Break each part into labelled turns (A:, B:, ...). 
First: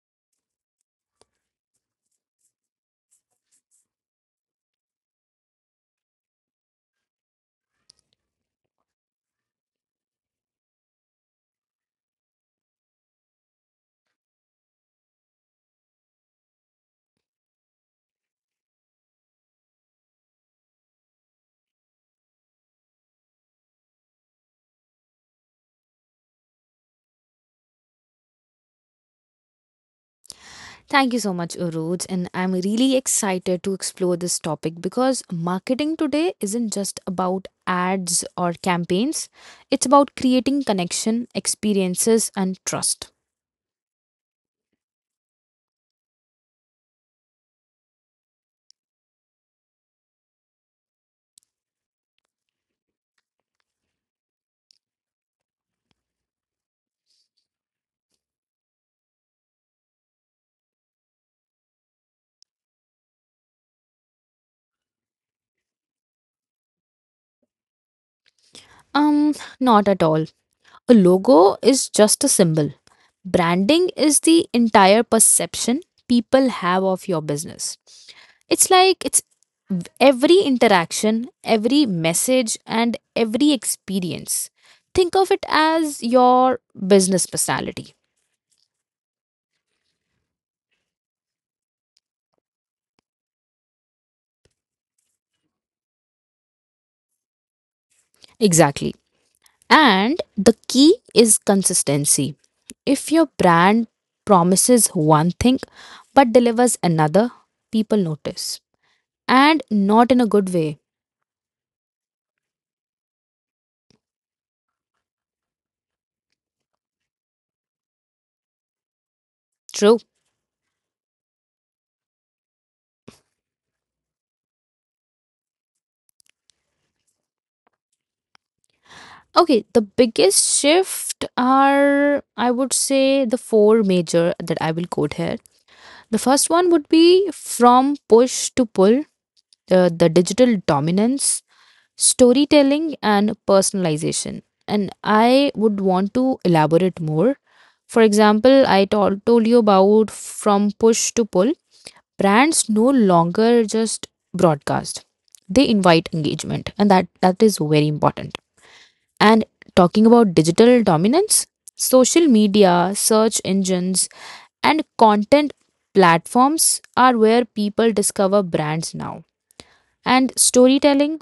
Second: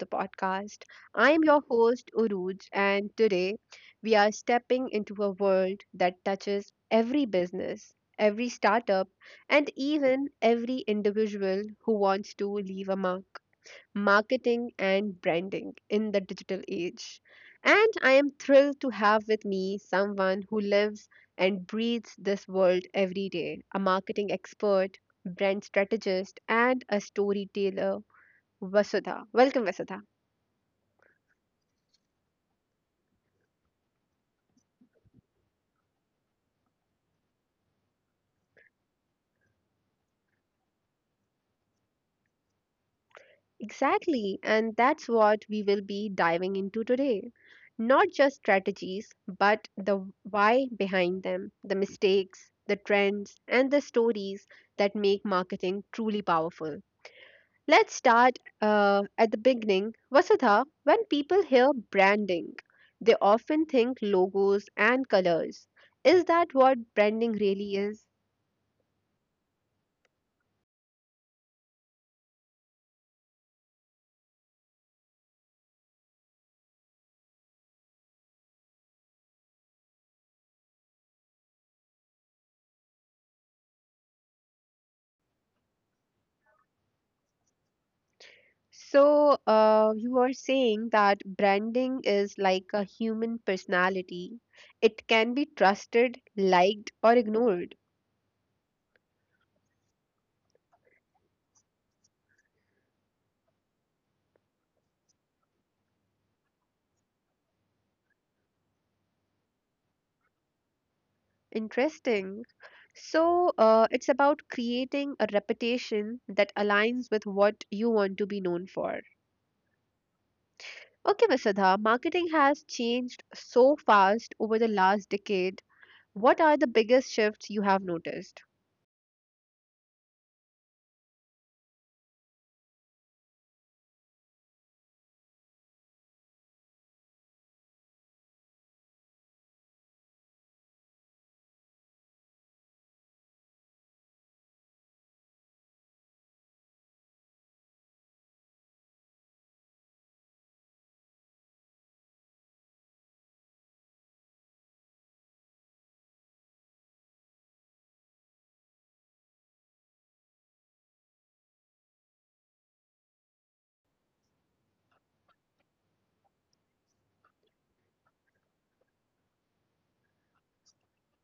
A: the podcast. I am your host, Uruj, and today we are stepping into a world that touches every business, every startup, and even every individual who wants to leave a mark marketing and branding in the digital age. And I am thrilled to have with me someone who lives and breathes this world every day a marketing expert, brand strategist, and a storyteller, Vasudha. Welcome, Vasudha.
B: Thank you so much, Urooj. And I'm really excited to explore this topic because marketing today isn't just about ads or campaigns, it's about creating connection, experiences, and trust.
A: Exactly, and that's what we will be diving into today. Not just strategies, but the why behind them, the mistakes, the trends, and the stories that make marketing truly powerful. Let's start at the beginning. Vasudha, when people hear branding, they often think logos and colors. Is that what branding really is?
B: Not at all. A logo is just a symbol, branding is the entire perception people have of your business. It's like every interaction, every message, and every experience. Think of it as your business personality.
A: So, you are saying that branding is like a human personality. It can be trusted, liked, or ignored.
B: Exactly. And the key is consistency. If your brand promises one thing but delivers another, people notice. And not in a good way.
A: Interesting. So, it's about creating a reputation that aligns with what you want to be known for.
B: True.
A: Okay, Vasudha, marketing has changed so fast over the last decade. What are the biggest shifts you have noticed?
B: Okay, the biggest shift are, I would say, the four major that I will quote here. The first one would be from push to pull, the digital dominance, storytelling, and personalization. And I would want to elaborate more. For example, told you about from push to pull. Brands no longer just broadcast; they invite engagement, and that is very important. And talking about digital dominance, social media, search engines, and content platforms are where people discover brands now. And storytelling.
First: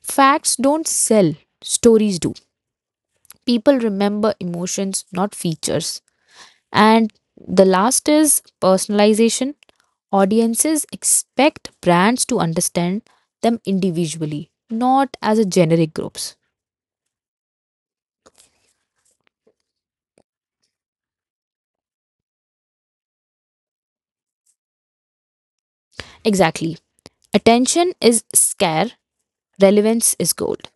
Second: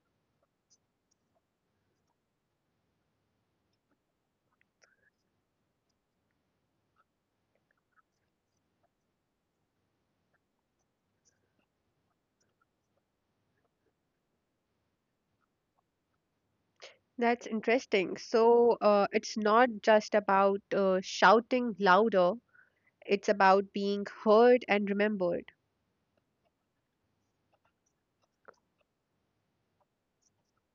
B: Facts don't sell, stories do. People remember emotions, not features. And the last is personalization. Audiences expect brands to understand them individually, not as a generic groups.
A: That's interesting. So, it's not just about shouting louder, it's about being heard and remembered.
B: Exactly. Attention is scare, relevance is gold.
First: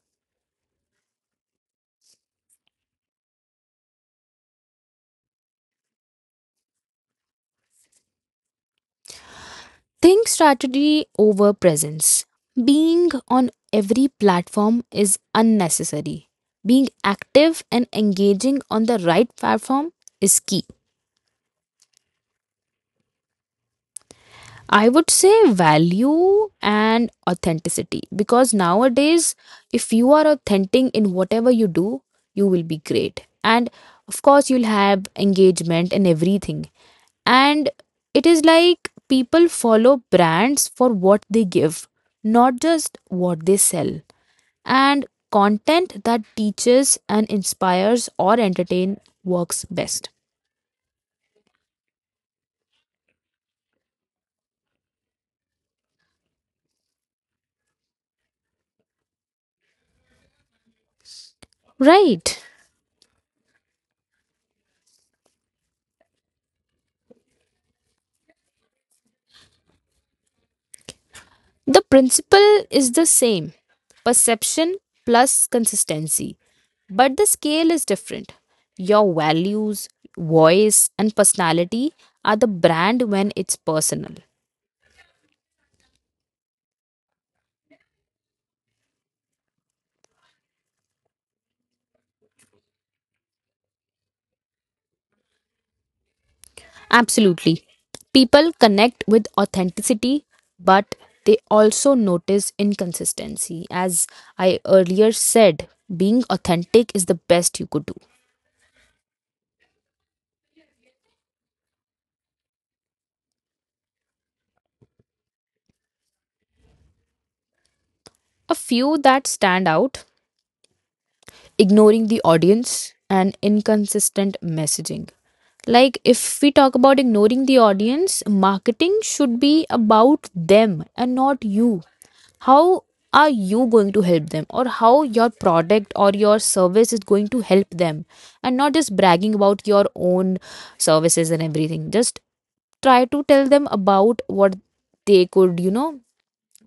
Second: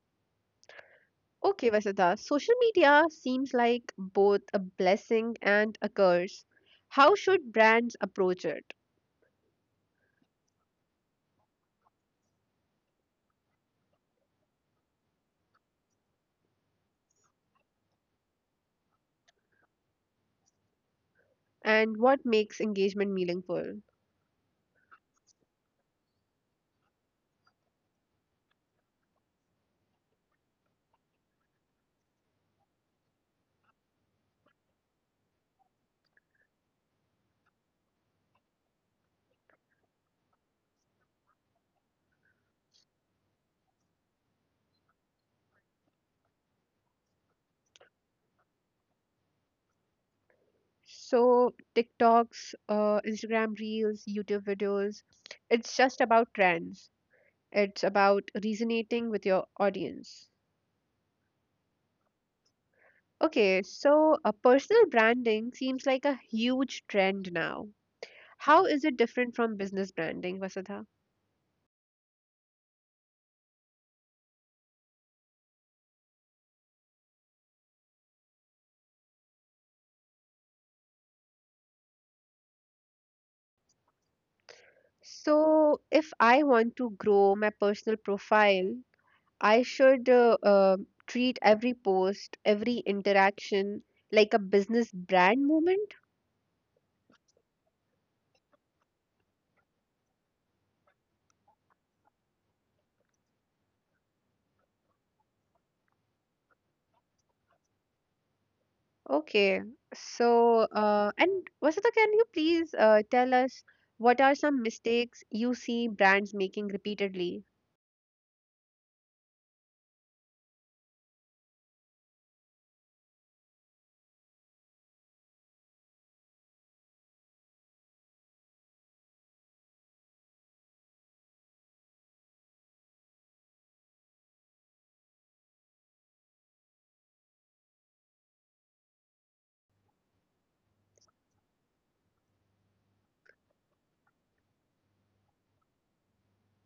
A: Okay, Vasudha, social media seems like both a blessing and a curse. How should brands approach it?
B: Think strategy over presence. Being on every platform is unnecessary. Being active and engaging on the right platform is key.
A: And what makes engagement meaningful?
B: I would say value and authenticity because nowadays, if you are authentic in whatever you do, you will be great. And of course, you'll have engagement and everything. And it is like people follow brands for what they give, not just what they sell. And content that teaches and inspires or entertain works best.
A: So TikToks, Instagram Reels, YouTube videos, it's just about trends. It's about resonating with your audience.
B: Right.
A: Okay, so personal branding seems like a huge trend now. How is it different from business branding, Vasudha?
B: The principle is the same perception plus consistency, but the scale is different. Your values, voice, and personality are the brand when it's personal.
A: So if I want to grow my personal profile, I should treat every post, every interaction like a business brand moment.
B: Absolutely. People connect with authenticity, but they also notice inconsistency. As I earlier said, being authentic is the best you could do.
A: Okay. So, and Vasudha, can you please tell us what are some mistakes you see brands making repeatedly?
B: A few that stand out: ignoring the audience and inconsistent messaging. Like, if we talk about ignoring the audience, marketing should be about them and not you. How are you going to help them, or how your product or your service is going to help them, and not just bragging about your own services and everything. Just try to tell them about what they could, you know,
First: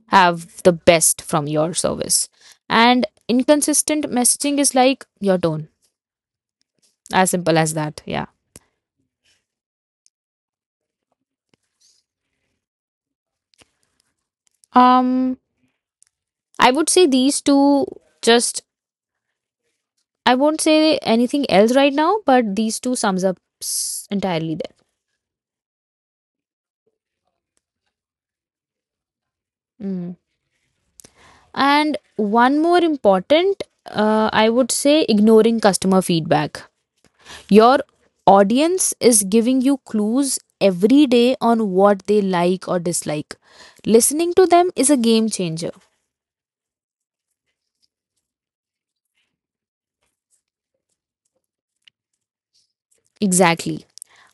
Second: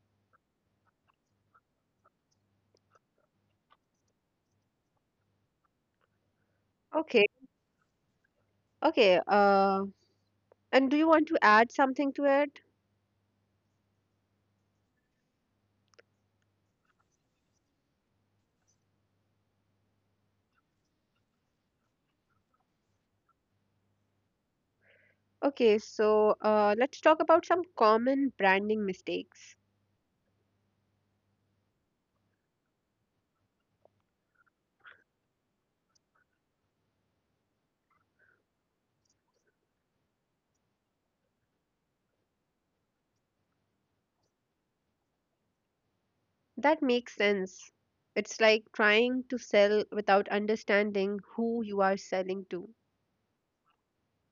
B: have the best from your service. And inconsistent messaging is like your tone,
A: Okay.
B: as simple as that, yeah.
A: Okay. And do you want to add something to it?
B: um I would say these two, just, I won't say anything else right now, but these two sums up entirely there.
A: Okay. So, let's talk about some common branding mistakes.
B: Mm. And one more important, I would say ignoring customer feedback. Your audience is giving you clues every day on what they like or dislike. Listening to them is a game changer.
A: That makes sense. It's like trying to sell without understanding who you are selling to.
B: Exactly.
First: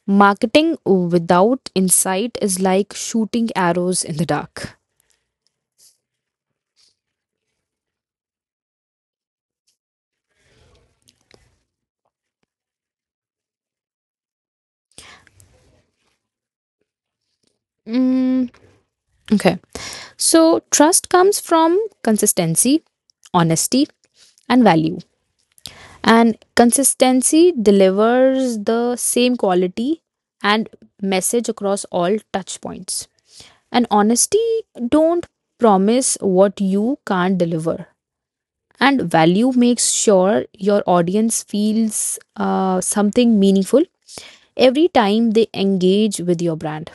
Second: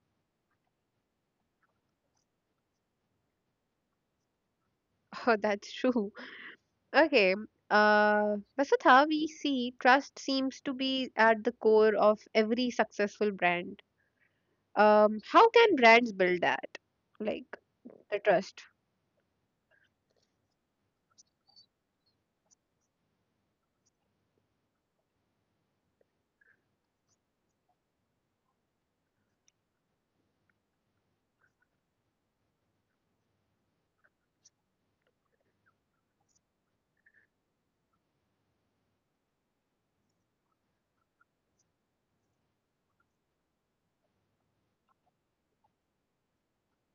B: Marketing without insight is like shooting arrows in the dark.
A: Oh, that's true. Okay. Vasudha, we see trust seems to be at the core of every successful brand. How can brands build that? Like the
B: Mm,
A: trust.
B: okay. So, trust comes from consistency, honesty, and value. And consistency delivers the same quality and message across all touch points. And honesty, don't promise what you can't deliver. And value makes sure your audience feels something meaningful every time they engage with your brand.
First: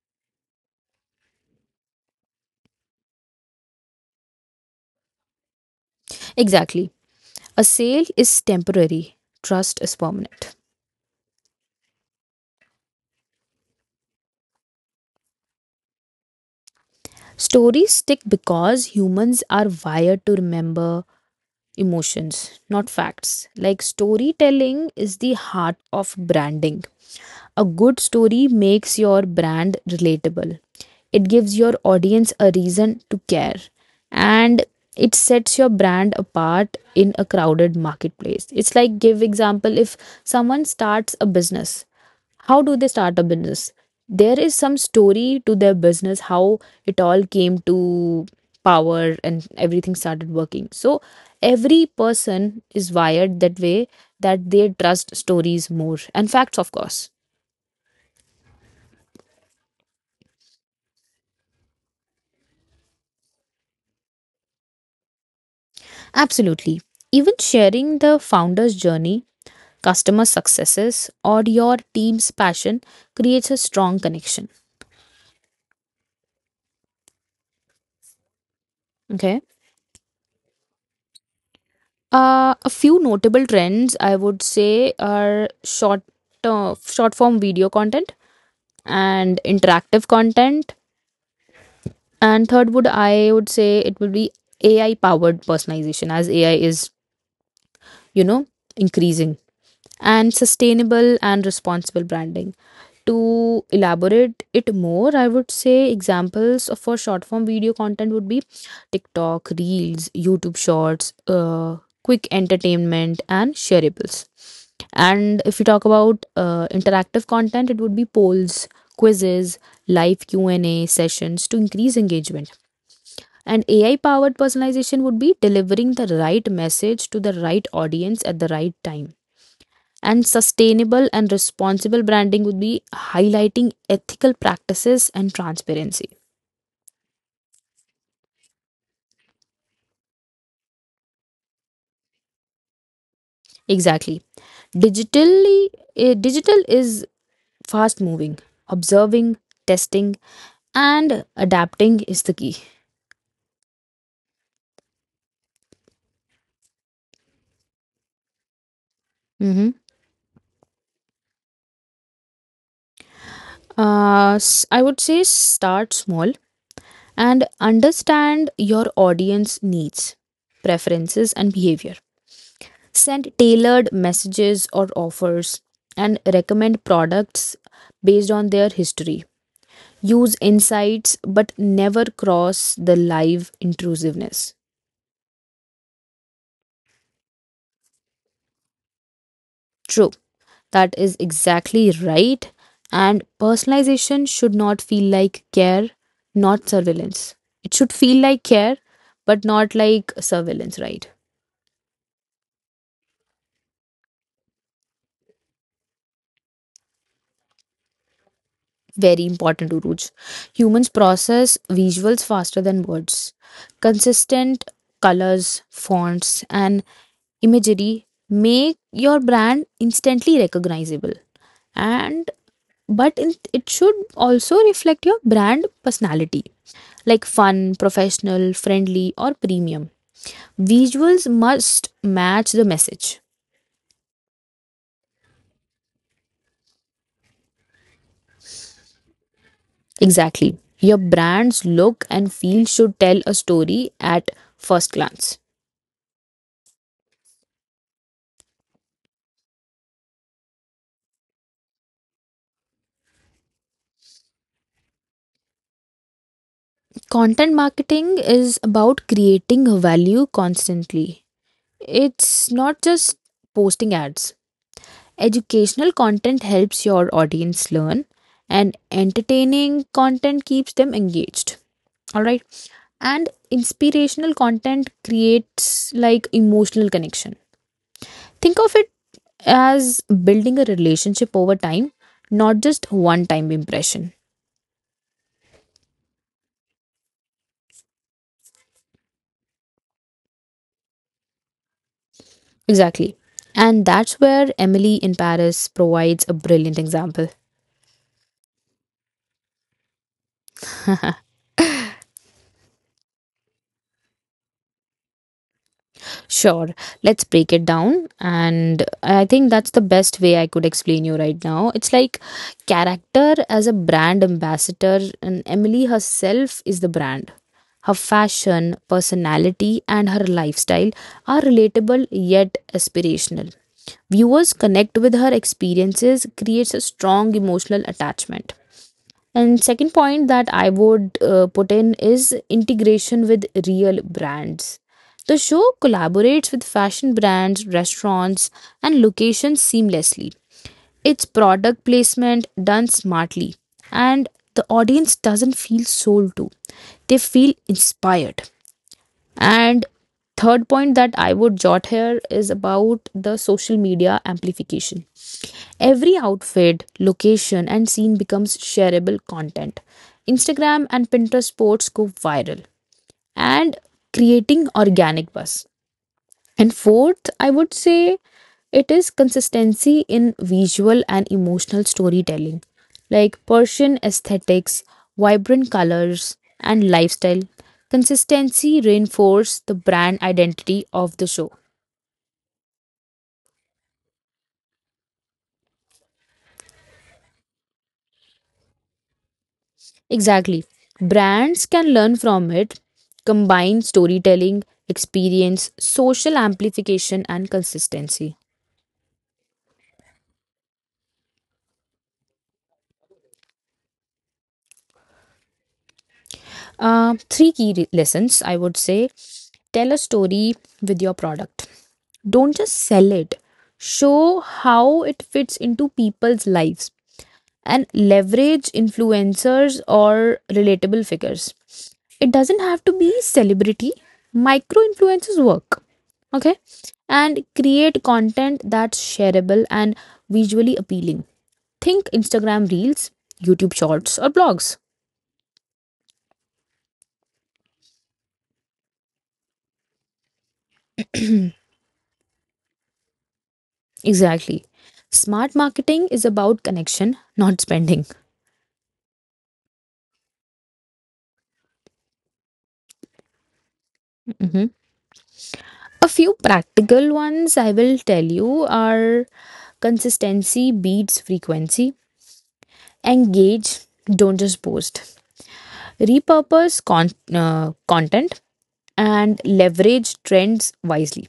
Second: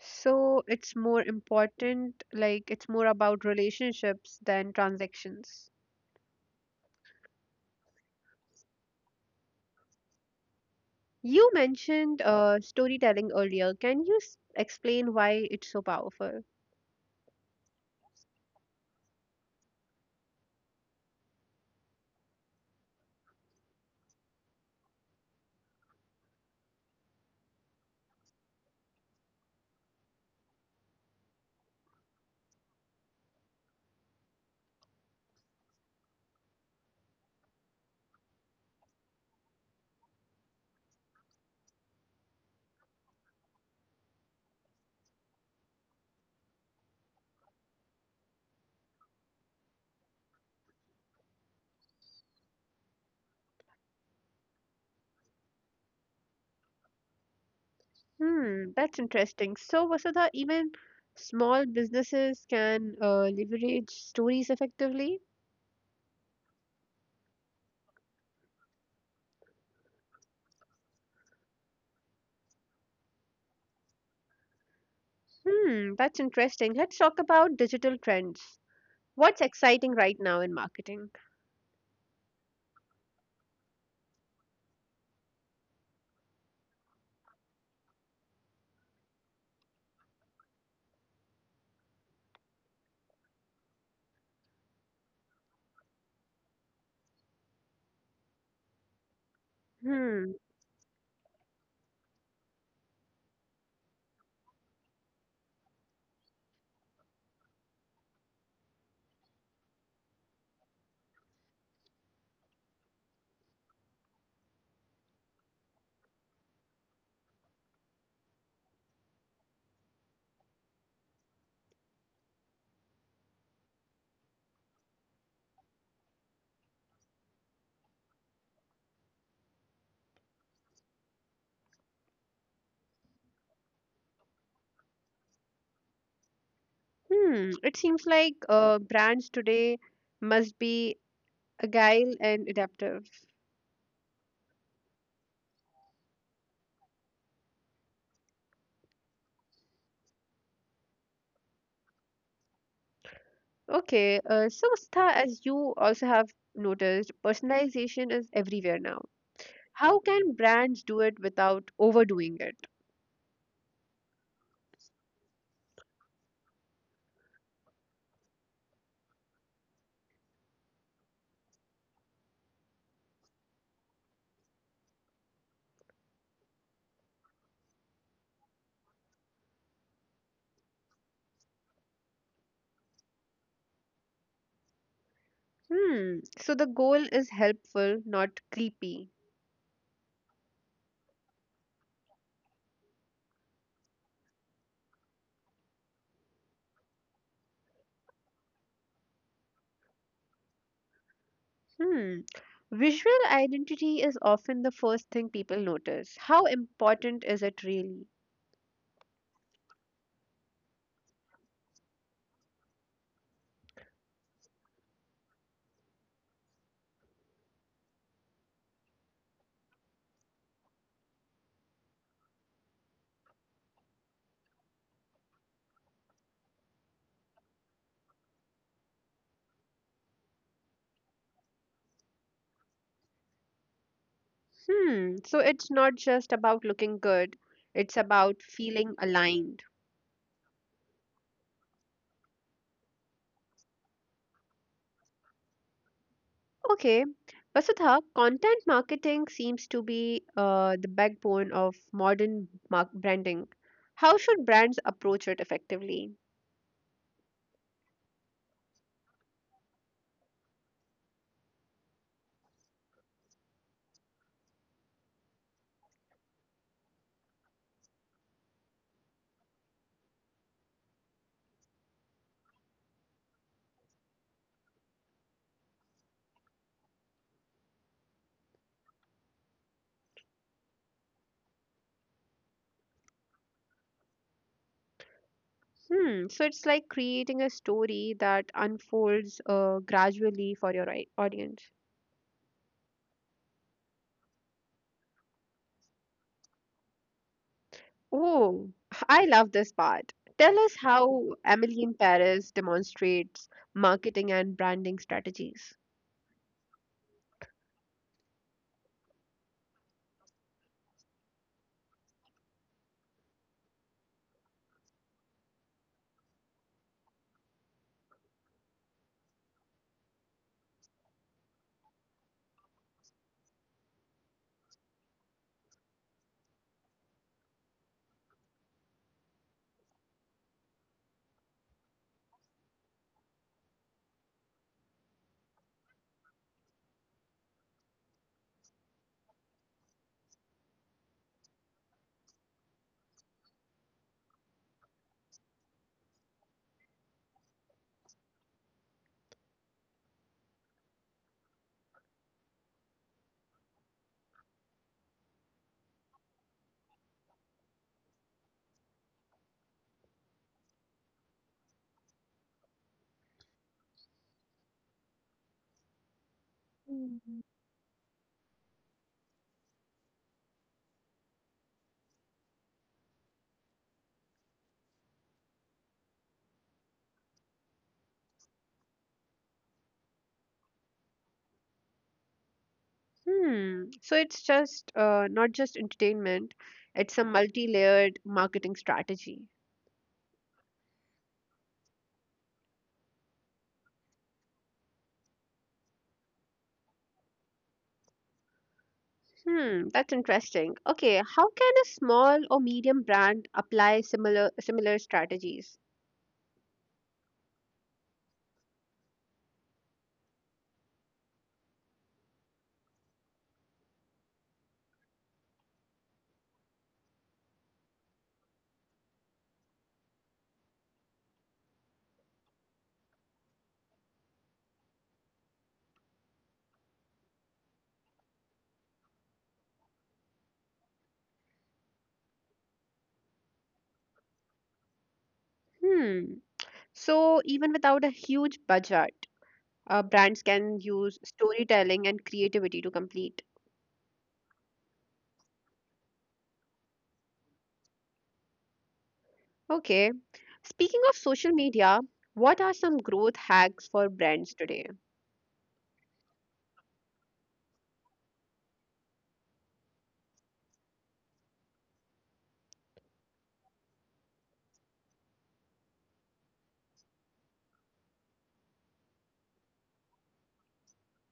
A: So it's more important, like it's more about relationships than transactions.
B: Exactly. A sale is temporary, trust is permanent.
A: You mentioned storytelling earlier. Can you explain why it's so powerful?
B: Stories stick because humans are wired to remember emotions, not facts. Like storytelling is the heart of branding. A good story makes your brand relatable, it gives your audience a reason to care, and it sets your brand apart in a crowded marketplace. It's like, give example, if someone starts a business, how do they start a business, there is some story to their business, how it all came to power and everything started working. So every person is wired that way, that they trust stories more and facts of course.
A: Hmm, that's interesting. So, Vasudha, even small businesses can leverage stories effectively?
B: Absolutely. Even sharing the founder's journey, customer successes, or your team's passion creates a strong connection.
A: Hmm, that's interesting. Let's talk about digital trends. What's
B: Okay.
A: exciting right now in marketing?
B: A few notable trends I would say are short form video content and interactive content. And third would, I would say it would be AI powered personalization, as AI is, you know, increasing,
A: Hmm,
B: and sustainable and responsible branding. To elaborate it more, I would say examples for short form video content would be TikTok, Reels, YouTube Shorts, quick entertainment, and shareables. And if you talk about interactive content, it would be polls, quizzes, live Q&A sessions to increase engagement. And AI powered personalization would be delivering the right message to the right audience at the right time, and sustainable and responsible branding would be highlighting ethical practices and transparency.
A: hmm. It seems like brands today must be agile and adaptive.
B: Exactly. Digitally, digital is fast moving. Observing, testing, and adapting is the key.
A: Okay, so Star, as you also have noticed, personalization is everywhere now.
B: Hmm.
A: How can brands do it without overdoing it?
B: I would say start small and understand your audience needs, preferences and behavior. Send tailored messages or offers and recommend products based on their history. Use insights but never cross the live intrusiveness.
A: Hmm, so the goal is helpful, not creepy.
B: True, that is exactly right. And personalization should not feel like care, not surveillance. It should feel like care, but not like surveillance, right?
A: Hmm. Visual identity is often the first thing people notice. How important is it really?
B: Very important, Uruj. Humans process visuals faster than words. Consistent colors, fonts, and imagery make your brand instantly recognizable. And but in, it should also reflect your brand personality like fun, professional, friendly, or premium. Visuals must match the message.
A: Hmm. So it's not just about looking good, it's about feeling aligned.
B: Exactly. Your brand's look and feel should tell a story at first glance.
A: Okay. Vasudha, content marketing seems to be the backbone of modern branding. How should brands approach it effectively?
B: Content marketing is about creating value constantly. It's not just posting ads. Educational content helps your audience learn, and entertaining content keeps them engaged. All right. And inspirational content creates like emotional connection. Think of it as building a relationship over time, not just one time impression.
A: Hmm. So it's like creating a story that unfolds gradually for your audience.
B: Exactly. And that's where Emily in Paris provides a brilliant example.
A: Oh, I love this part. Tell us how Emily in Paris demonstrates marketing and branding strategies.
B: Sure, let's break it down. And I think that's the best way I could explain you right now. It's like character as a brand ambassador, and Emily herself is the brand. Her fashion, personality, and her lifestyle are relatable yet aspirational. Viewers connect with her experiences, creates a strong emotional attachment. And second point that I would, put in is integration with real brands. The show collaborates with fashion brands, restaurants, and locations seamlessly. Its product placement done smartly, and the audience doesn't feel sold to; they feel inspired. And third point that I would jot here is about the social media amplification. Every outfit, location, and scene becomes shareable content. Instagram and Pinterest posts go viral and creating organic buzz. And fourth,
A: Mm.
B: I would say it is consistency in visual and emotional storytelling. Like Persian aesthetics, vibrant colors, and lifestyle. Consistency reinforces the brand identity of the show.
A: Hmm. So it's just not just entertainment, it's a multi-layered marketing strategy.
B: Exactly. Brands can learn from it, combine storytelling, experience, social amplification, and consistency.
A: Hmm, that's interesting. Okay, how can a small or medium brand apply similar strategies?
B: Three key re- lessons I would say: tell a story with your product. Don't just sell it, show how it fits into people's lives, and leverage influencers or relatable figures. It doesn't have to be celebrity, micro influencers work. Okay, and create content that's shareable and visually appealing. Think Instagram Reels, YouTube Shorts, or blogs.
A: Hmm. So even without a huge budget, brands can use storytelling and creativity to complete.
B: Exactly. Smart marketing is about connection, not spending.
A: Okay, Speaking of social media, what are some growth hacks for brands
B: Mhm.
A: today?
B: A few practical ones I will tell you are: consistency beats frequency, engage, don't just post, repurpose con- content, and leverage trends wisely.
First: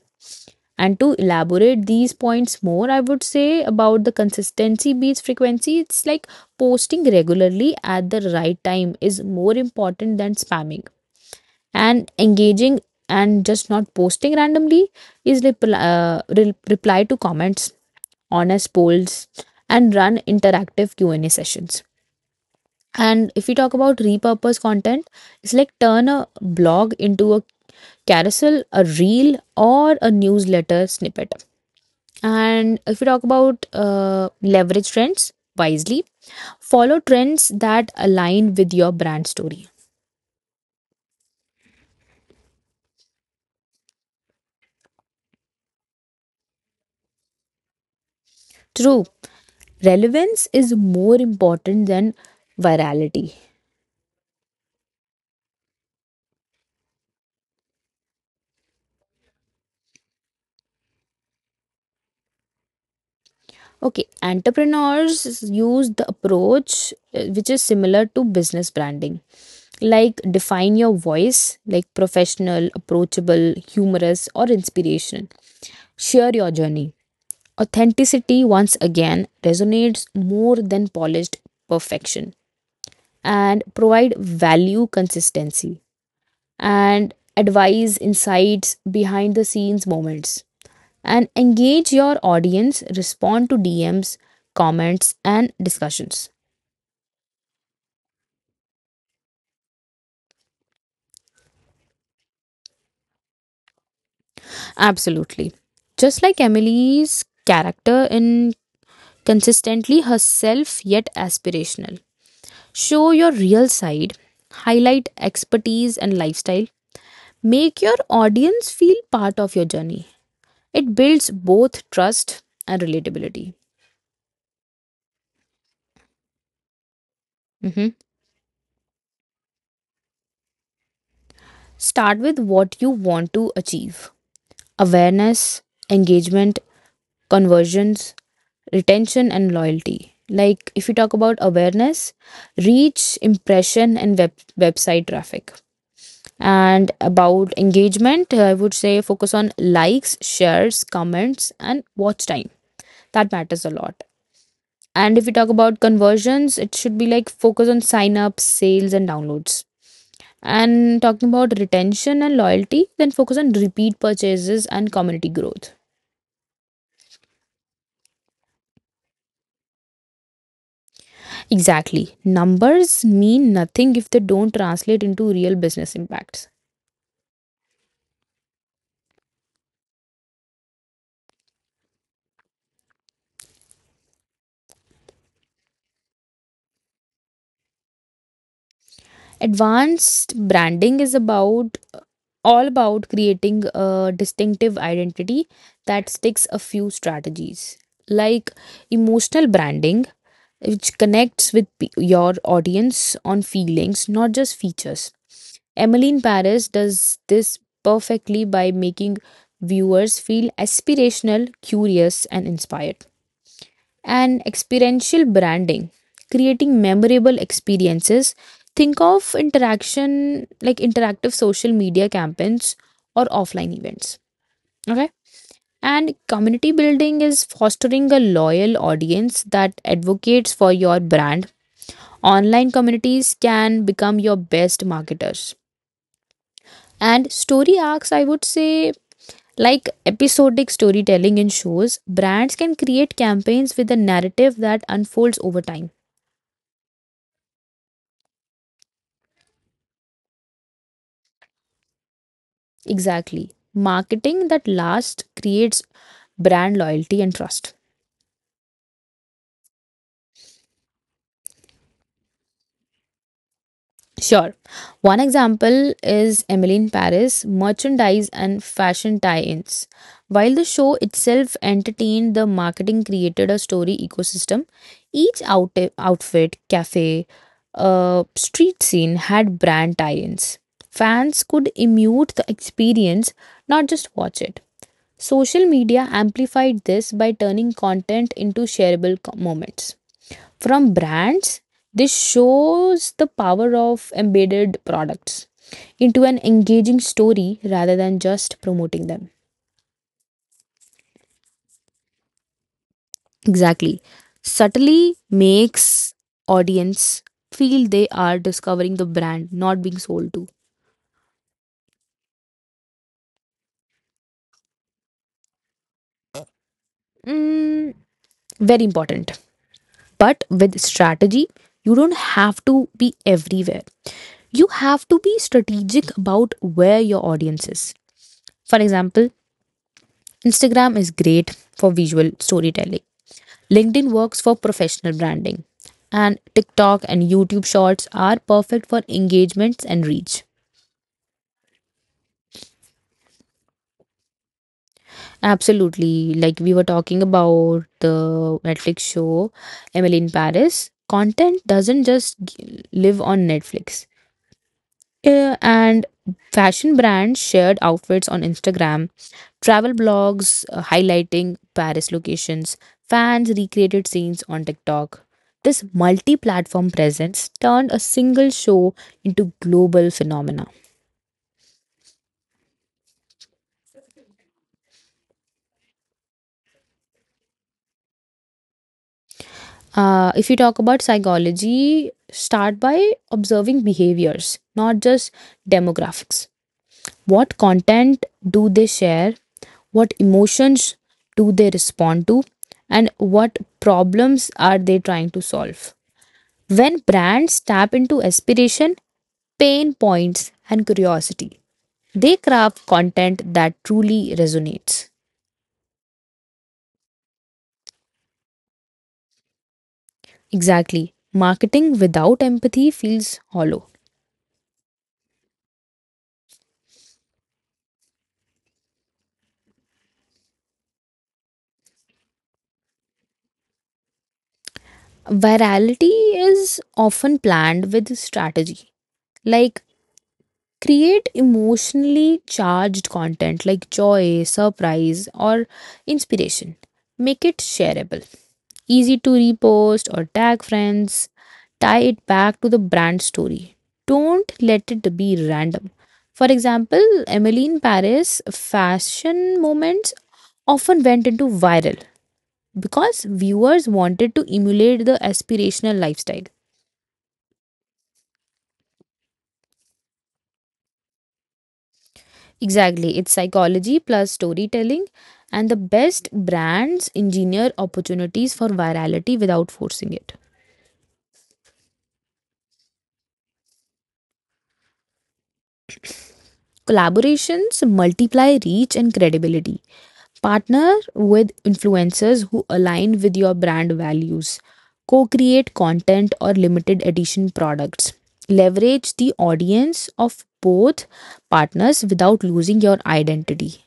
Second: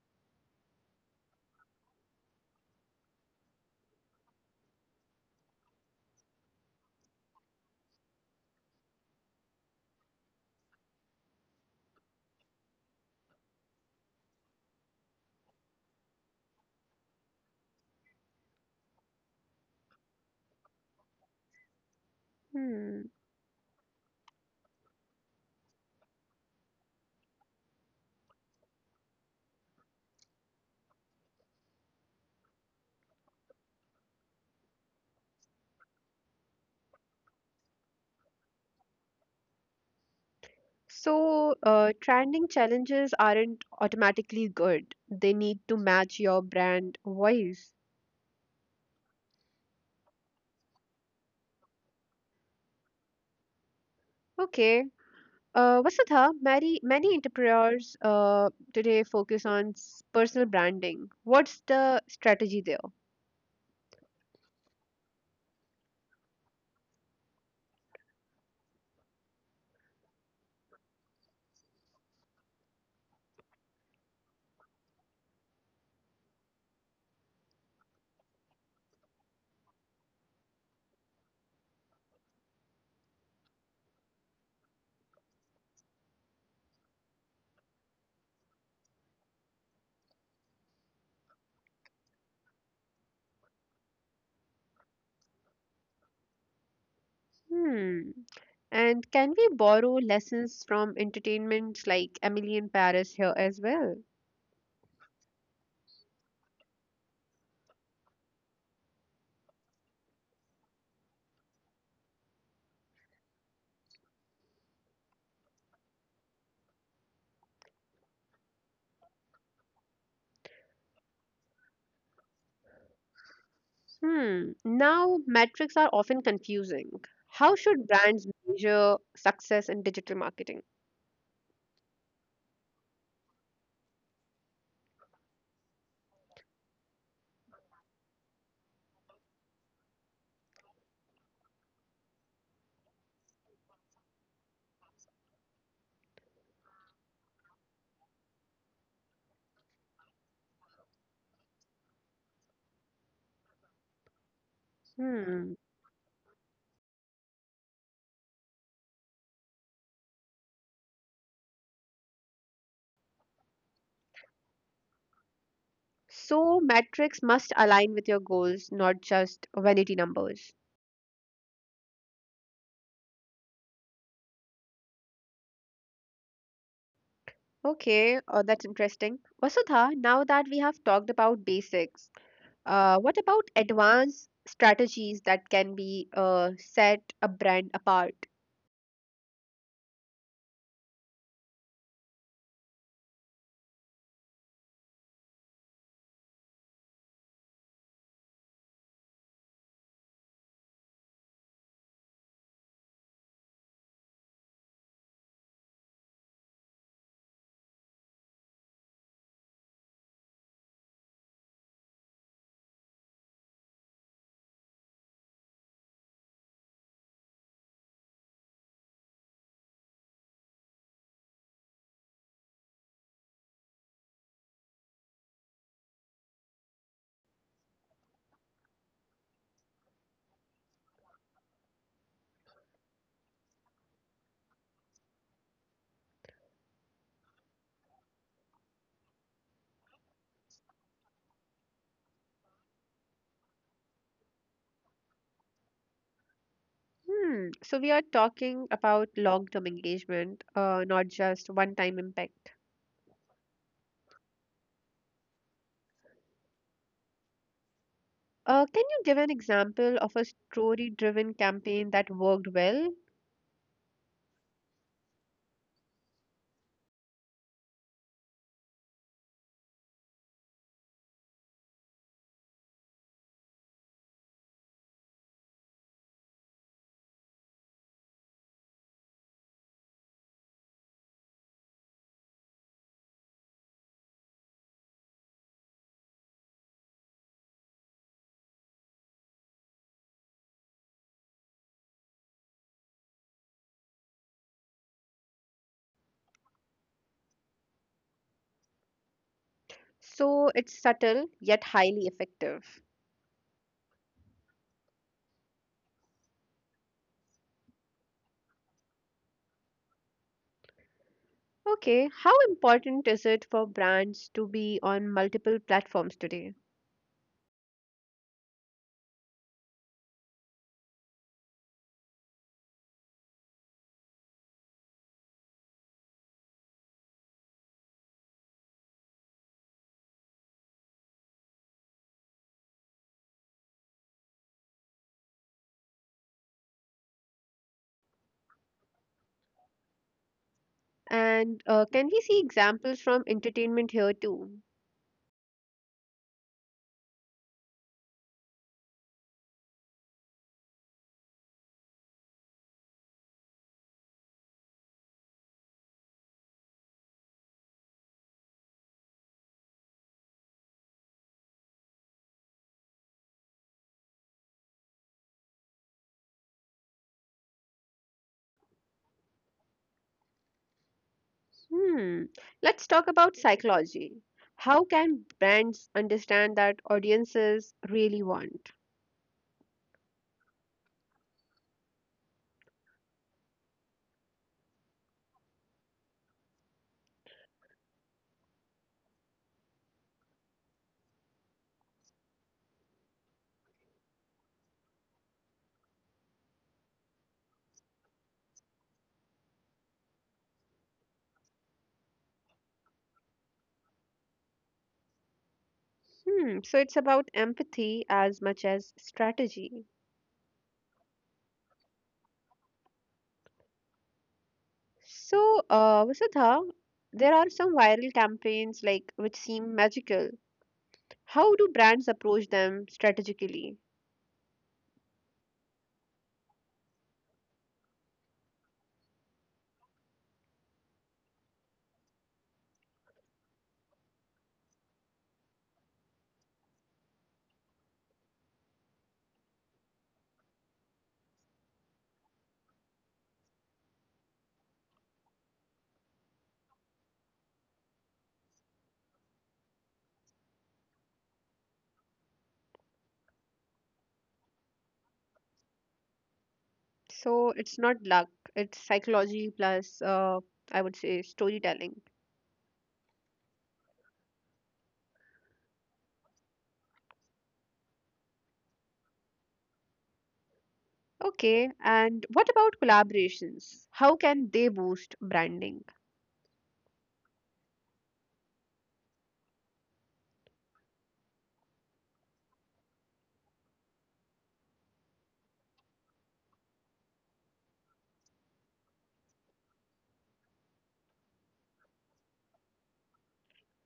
B: And to elaborate these points more, I would say about the consistency beats frequency, it's like posting regularly at the right time is more important than spamming, and engaging and just not posting randomly is reply to comments, honest polls, and run interactive q&a sessions.
A: Hmm.
B: And if we talk about repurpose content, it's like turn a blog into a carousel, a reel, or a newsletter snippet. And if we talk about leverage trends wisely, follow trends that align with your brand story.
A: So, trending challenges aren't automatically good. They need to match your brand voice.
B: True, relevance is more important than virality.
A: Okay. Vasudha, many entrepreneurs today focus on personal branding. What's the strategy there?
B: Okay, entrepreneurs use the approach, which is similar to business branding, like define your voice, like professional, approachable, humorous, or inspirational. Share your journey. Authenticity once again resonates more than polished perfection. And provide value consistency, and advise insights, behind the scenes moments, and engage your audience, respond to DMs, comments, and discussions.
A: Hmm. And can we borrow lessons from entertainments like Emily in Paris here as well?
B: Absolutely. Just like Emily's character in Consistently Herself Yet Aspirational, show your real side, highlight expertise and lifestyle, make your audience feel part of your journey. It builds both trust and relatability.
A: Hmm. Now, metrics are often confusing. How should
B: Mhm.
A: brands measure success in digital marketing?
B: Start with what you want to achieve: awareness, engagement, conversions, retention and loyalty. Like if you talk about awareness, reach, impression, and web, website traffic. And about engagement, I would say focus on likes, shares, comments, and watch time, that matters a lot. And if we talk
A: Hmm.
B: about conversions, it should be like focus on sign ups, sales, and downloads. And talking about retention and loyalty, then focus on repeat purchases and community growth.
A: So, metrics must align with your goals, not just vanity numbers.
B: Exactly. Numbers mean nothing if they don't translate into real business impacts.
A: Okay, that's interesting. Vasudha, now that we have talked about basics, what about advanced strategies that can be set a brand apart?
B: Advanced branding is about, all about creating a distinctive identity that sticks. A few strategies like emotional branding, which connects with your audience on feelings not just features. Emmeline Paris does this perfectly by making viewers feel aspirational, curious and inspired. And experiential branding, creating memorable experiences. Think of interaction like interactive social media campaigns or offline events. Okay. And community building is fostering a loyal audience that advocates for your brand. Online communities can become your best marketers. And story arcs, I would say, like episodic storytelling in shows, brands can create campaigns with a narrative that unfolds over time.
A: Hmm. So, we are talking about long term engagement, not just one time impact.
B: Exactly. Marketing that lasts creates brand loyalty and trust.
A: Can you give an example of a story driven campaign that worked well?
B: Sure. One example is Emily in Paris, merchandise and fashion tie ins. While the show itself entertained, the marketing created a story ecosystem. Each outfit, cafe, street scene had brand tie ins. Fans could immute the experience, not just watch it. Social media amplified this by turning content into shareable moments. From brands, this shows the power of embedded products into an engaging story rather than just promoting them.
A: So it's subtle yet highly effective.
B: Exactly. Subtly makes audience feel they are discovering the brand, not being sold to.
A: Okay, how important is it for brands to be on multiple platforms today?
B: Mm, very important. But with strategy, you don't have to be everywhere. You have to be strategic about where your audience is. For example, Instagram is great for visual storytelling, LinkedIn works for professional branding, and TikTok and YouTube Shorts are perfect for engagements and reach.
A: And can we see examples from entertainment here too?
B: Absolutely, like we were talking about, the Netflix show Emily in Paris, content doesn't just live on Netflix. And fashion brands shared outfits on Instagram. Travel blogs highlighting Paris locations, fans recreated scenes on TikTok. This multi platform presence turned a single show into global phenomena.
A: Hmm, let's talk about psychology. How can brands understand that audiences really want?
B: If you talk about psychology, start by observing behaviors, not just demographics. What content do they share? What emotions do they respond to? And what problems are they trying to solve? When brands tap into aspiration, pain points, and curiosity, they craft content that truly resonates.
A: Hmm, so it's about empathy as much as strategy.
B: Exactly. Marketing without empathy feels hollow.
A: So, Vasudha, there are some viral campaigns like which seem magical. How do brands approach them strategically?
B: Virality is often planned with strategy, like create emotionally charged content like joy, surprise, or inspiration. Make it shareable, easy to repost or tag friends. Tie it back to the brand story. Don't let it be random. For example, Emily Paris fashion moments often went into viral because viewers wanted to emulate the aspirational lifestyle.
A: So it's not luck, it's psychology plus, I would say storytelling.
B: Exactly, it's psychology plus storytelling, and the best brands engineer opportunities for virality without forcing it.
A: Okay, and what about collaborations? How can they boost branding?
B: Collaborations multiply reach and credibility. Partner with influencers who align with your brand values. Co create content or limited edition products. Leverage the audience of both partners without losing your identity.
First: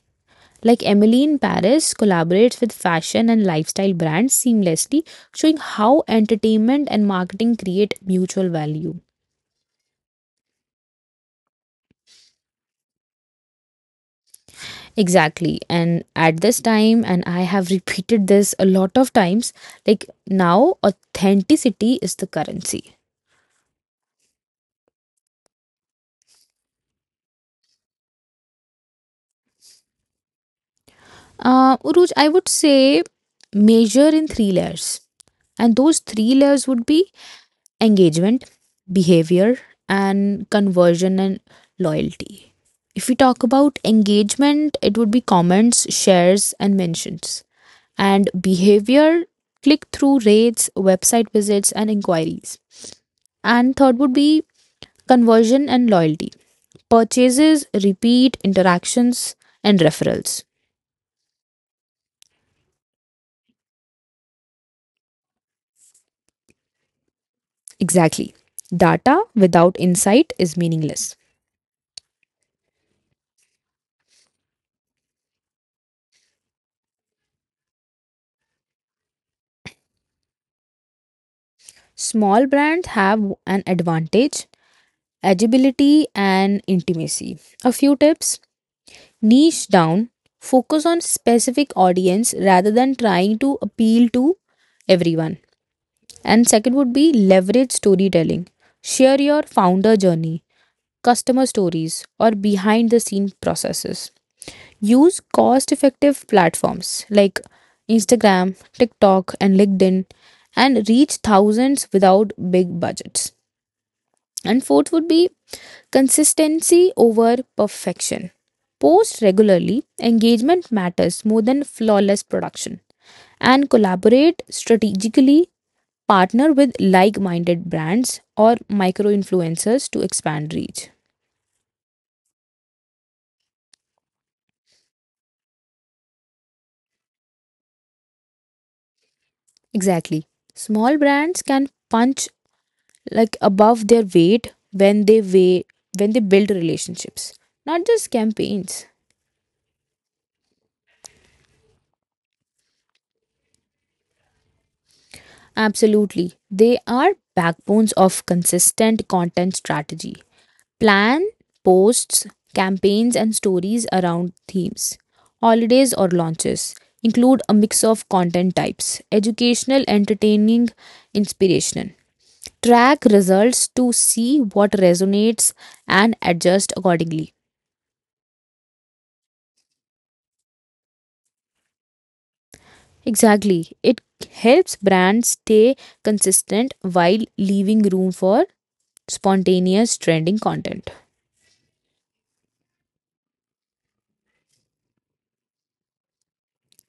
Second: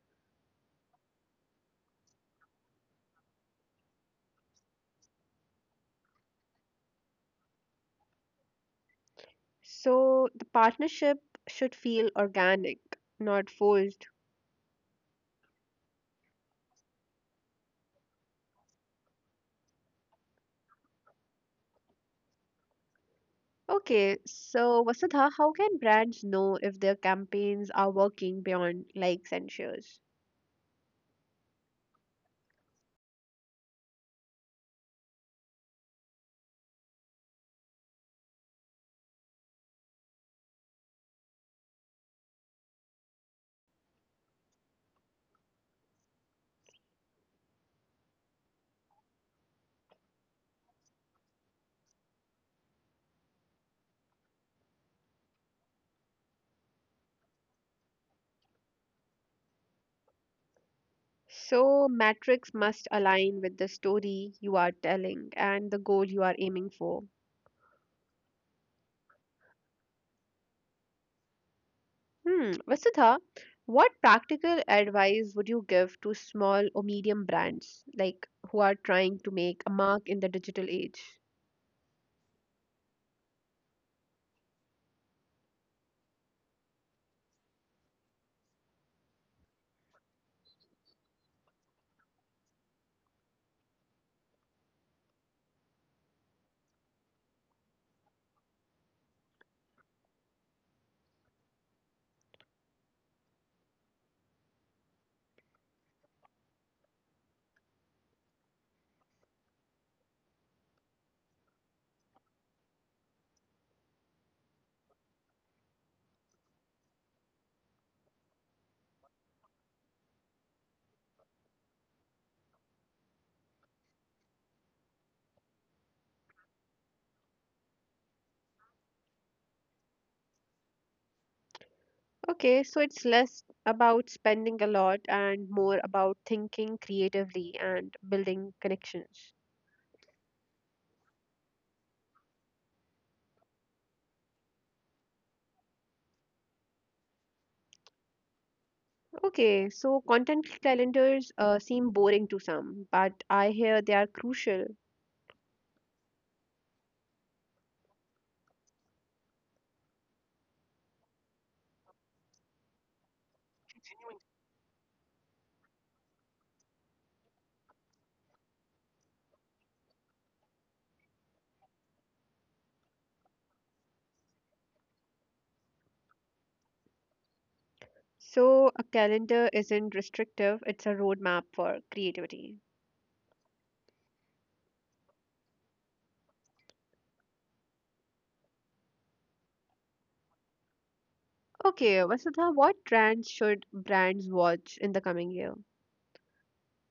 B: Like Emily in Paris collaborates with fashion and lifestyle brands seamlessly, showing how entertainment and marketing create mutual value.
A: So the partnership should feel organic, not forced.
B: Exactly. And at this time, and I have repeated this a lot of times, like, now authenticity is the currency.
A: Okay, so Vasudha, how can brands know if their campaigns are working beyond likes and shares?
B: Uruj, I would say measure in three layers. And those three layers would be engagement, behavior, and conversion and loyalty. If we talk about engagement, it would be comments, shares, and mentions. And behavior, click through rates, website visits, and inquiries. And third would be conversion and loyalty, purchases, repeat interactions, and referrals.
A: So, metrics must align with the story you are telling and the goal you are aiming for.
B: Exactly, data without insight is meaningless.
A: Hmm, Vasudha, what practical advice would you give to small or medium brands like who are trying to make a mark in the digital age?
B: Small brands have an advantage, agility and intimacy. A few tips: niche down, focus on specific audience rather than trying to appeal to everyone. And second would be leverage storytelling, share your founder journey, customer stories, or behind the scene processes. Use cost effective platforms like Instagram, TikTok, and LinkedIn and reach thousands without big budgets. And fourth would be consistency over perfection. Post regularly, engagement matters more than flawless production. And collaborate strategically, partner with like minded brands or micro influencers to expand reach.
A: Okay, so it's less about spending a lot and more about thinking creatively and building connections.
B: Exactly. Small brands can punch like above their weight when they weigh when they build relationships, not just campaigns.
A: Okay, so content calendars seem boring to some, but I hear they are crucial.
B: Absolutely, they are backbones of consistent content strategy. Plan posts, campaigns and stories around themes, holidays or launches. Include a mix of content types, educational, entertaining, inspirational. Track results to see what resonates and adjust accordingly.
A: So, a calendar isn't restrictive, it's a roadmap for creativity.
B: Exactly. It helps brands stay consistent while leaving room for spontaneous trending content.
A: Okay, Vasudha, what trends should brands watch in the coming year?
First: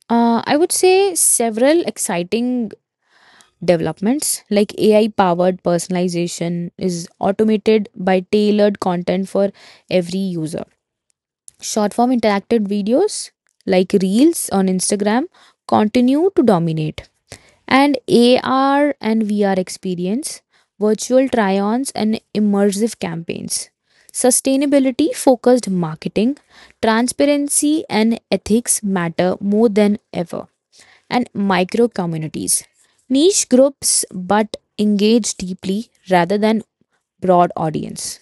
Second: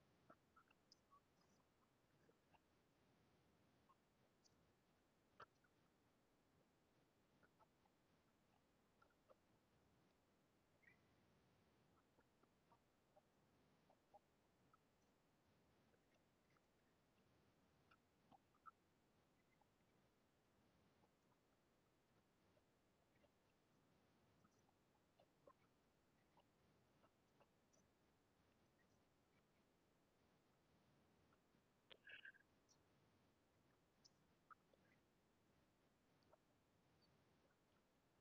B: I would say several exciting developments like AI powered personalization is automated by tailored content for every user. Short form interactive videos like Reels on Instagram continue to dominate. And AR and VR experience, virtual try ons, and immersive campaigns. Sustainability focused marketing, transparency, and ethics matter more than ever. And micro communities, niche groups but engage deeply rather than broad audience.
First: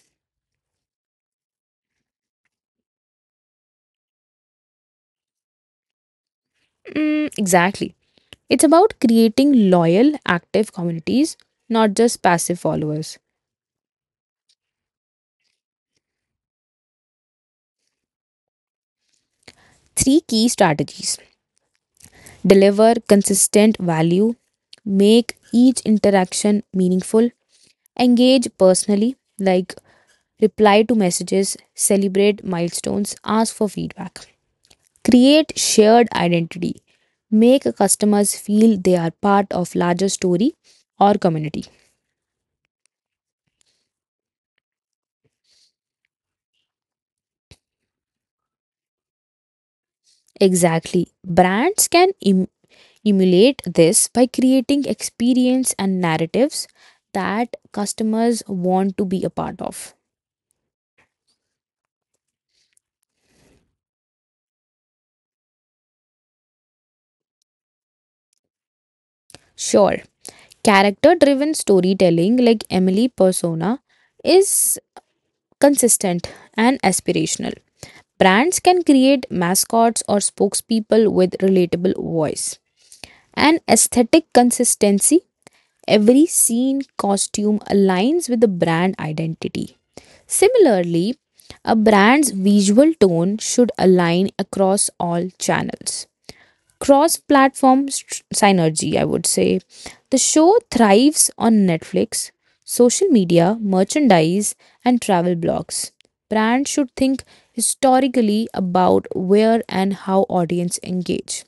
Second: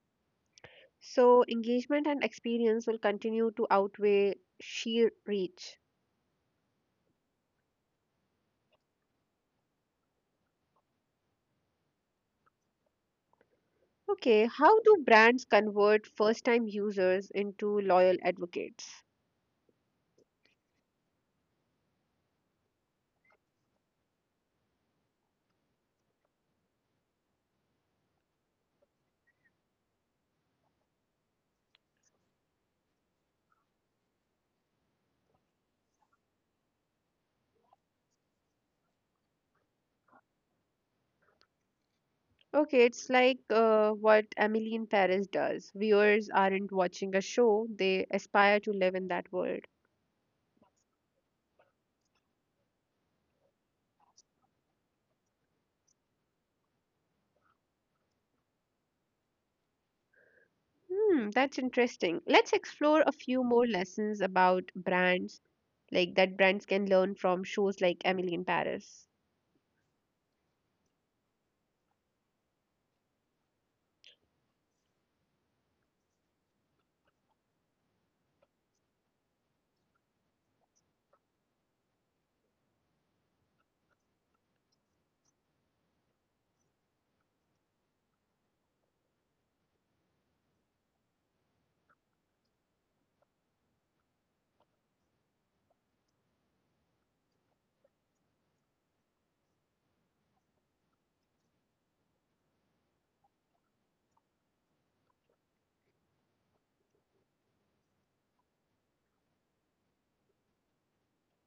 A: So, engagement and experience will continue to outweigh sheer reach.
B: Mm, exactly. It's about creating loyal, active communities, not just passive followers.
A: Okay, how do brands convert first time users into loyal advocates?
B: Three key strategies: deliver consistent value, make each interaction meaningful, engage personally, like reply to messages, celebrate milestones, ask for feedback, create shared identity, make customers feel they are part of larger story or community.
A: Okay, it's like what Emily in Paris does. Viewers aren't watching a show, they aspire to live in that world.
B: Exactly. Brands can emulate this by creating experience and narratives that customers want to be a part of.
A: Hmm, that's interesting. Let's explore a few more lessons about brands, like that brands can learn from shows like Emily in Paris.
B: Sure, character driven storytelling like Emily Persona is consistent and aspirational. Brands can create mascots or spokespeople with relatable voice. And aesthetic consistency, every scene costume aligns with the brand identity. Similarly, a brand's visual tone should align across all channels, cross platform synergy, I would say. The show thrives on Netflix, social media, merchandise, and travel blogs. Brands should think historically about where and how audience engage.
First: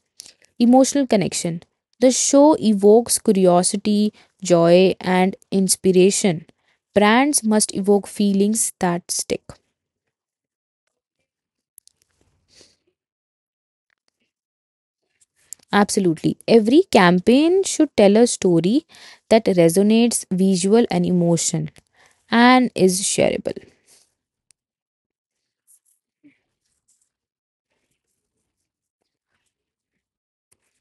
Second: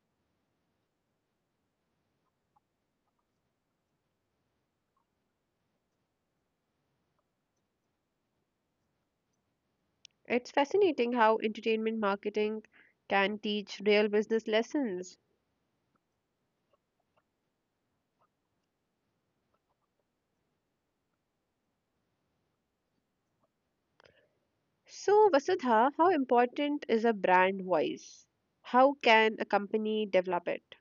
B: Emotional connection. The show evokes curiosity, joy, and inspiration. Brands must evoke feelings that stick.
A: It's fascinating how entertainment marketing can teach real business lessons.
B: Absolutely. Every campaign should tell a story that resonates, visual and emotion, and is shareable.
A: So, Vasudha, how important is a brand voice? How can a company develop it?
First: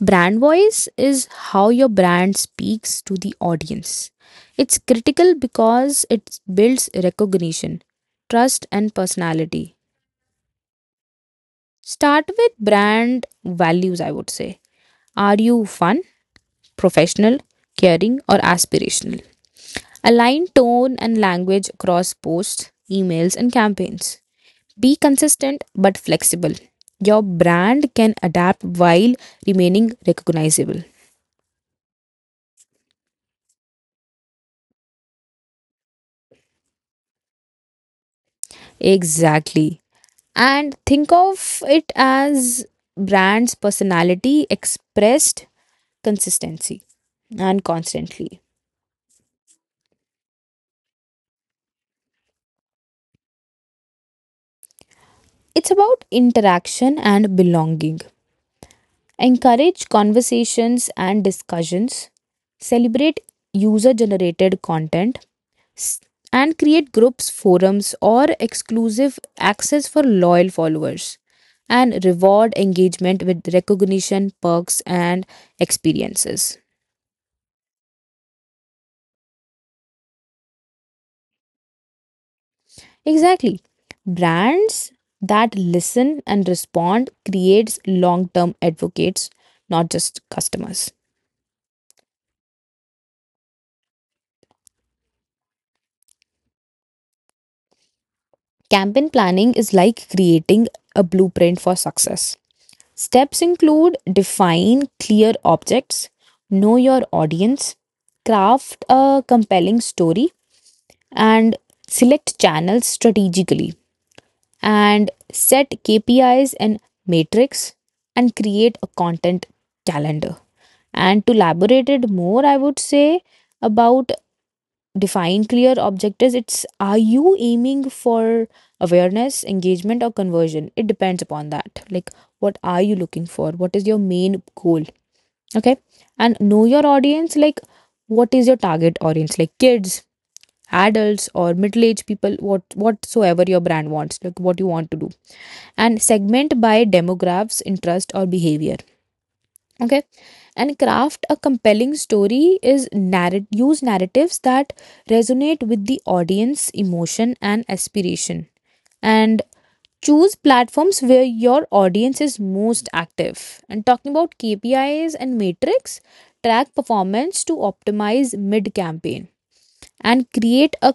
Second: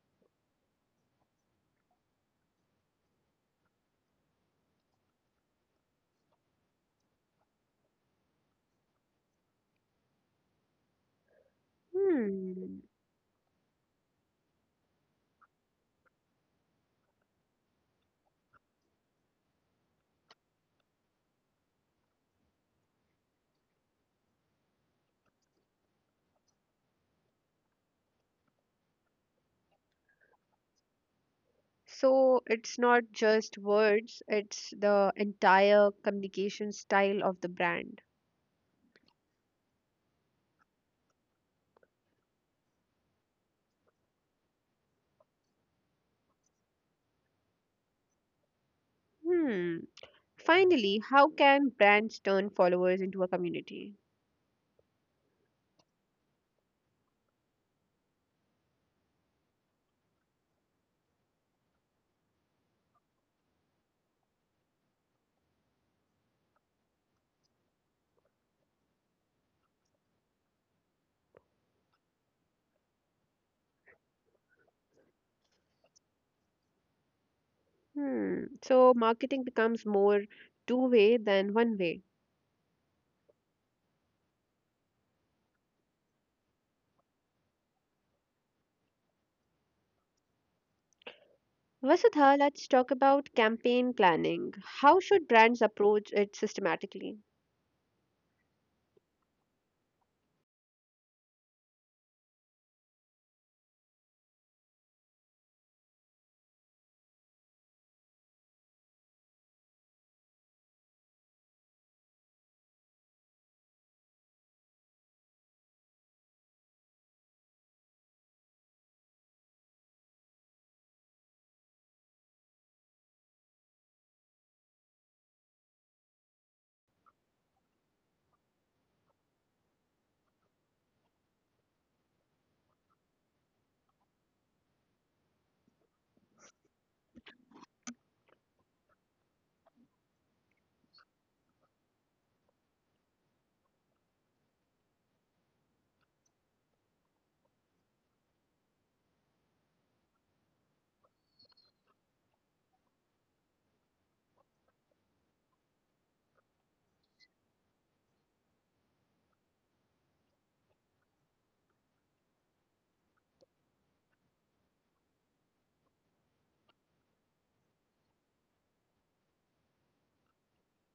B: Brand voice is how your brand speaks to the audience. It's critical because it builds recognition, trust, and personality. Start with
A: Hmm.
B: brand values, I would say. Are you fun, professional, caring, or aspirational? Align tone and language across posts, emails, and campaigns. Be consistent but flexible. Your brand can adapt while remaining recognizable.
A: So, it's not just words, it's the entire communication style of the brand.
B: Exactly. And think of it as brand's personality expressed consistency and constantly.
A: Hmm. Finally, how can brands turn followers into a community?
B: It's about interaction and belonging. Encourage conversations and discussions. Celebrate user generated content. s- and create groups, forums, or exclusive access for loyal followers, and reward engagement with recognition, perks, and experiences.
A: Hmm. So marketing becomes more two-way than one-way.
B: Exactly. Brands that listen and respond creates long-term advocates, not just customers.
A: Vasudha, let's talk about campaign planning. How should brands approach it systematically?
B: Campaign planning is like creating a blueprint for success. Steps include define clear objects, know your audience, craft a compelling story, and select channels strategically, and set KPIs and matrix, and create a content calendar. And to elaborate it more, I would say about define clear objectives, it's are you aiming for awareness, engagement or conversion? It depends upon that, like what are you looking for, what is your main goal? Okay. And know your audience, like what is your target audience, like kids, adults or middle-aged people, what, whatsoever your brand wants, like what you want to do. And segment by demographics, interest or behavior. Okay. And craft a compelling story is narrate, use narratives that resonate with the audience emotion and aspiration. And choose platforms where your audience is most active. And talking about KPIs and matrix, track performance to optimize mid campaign. And create a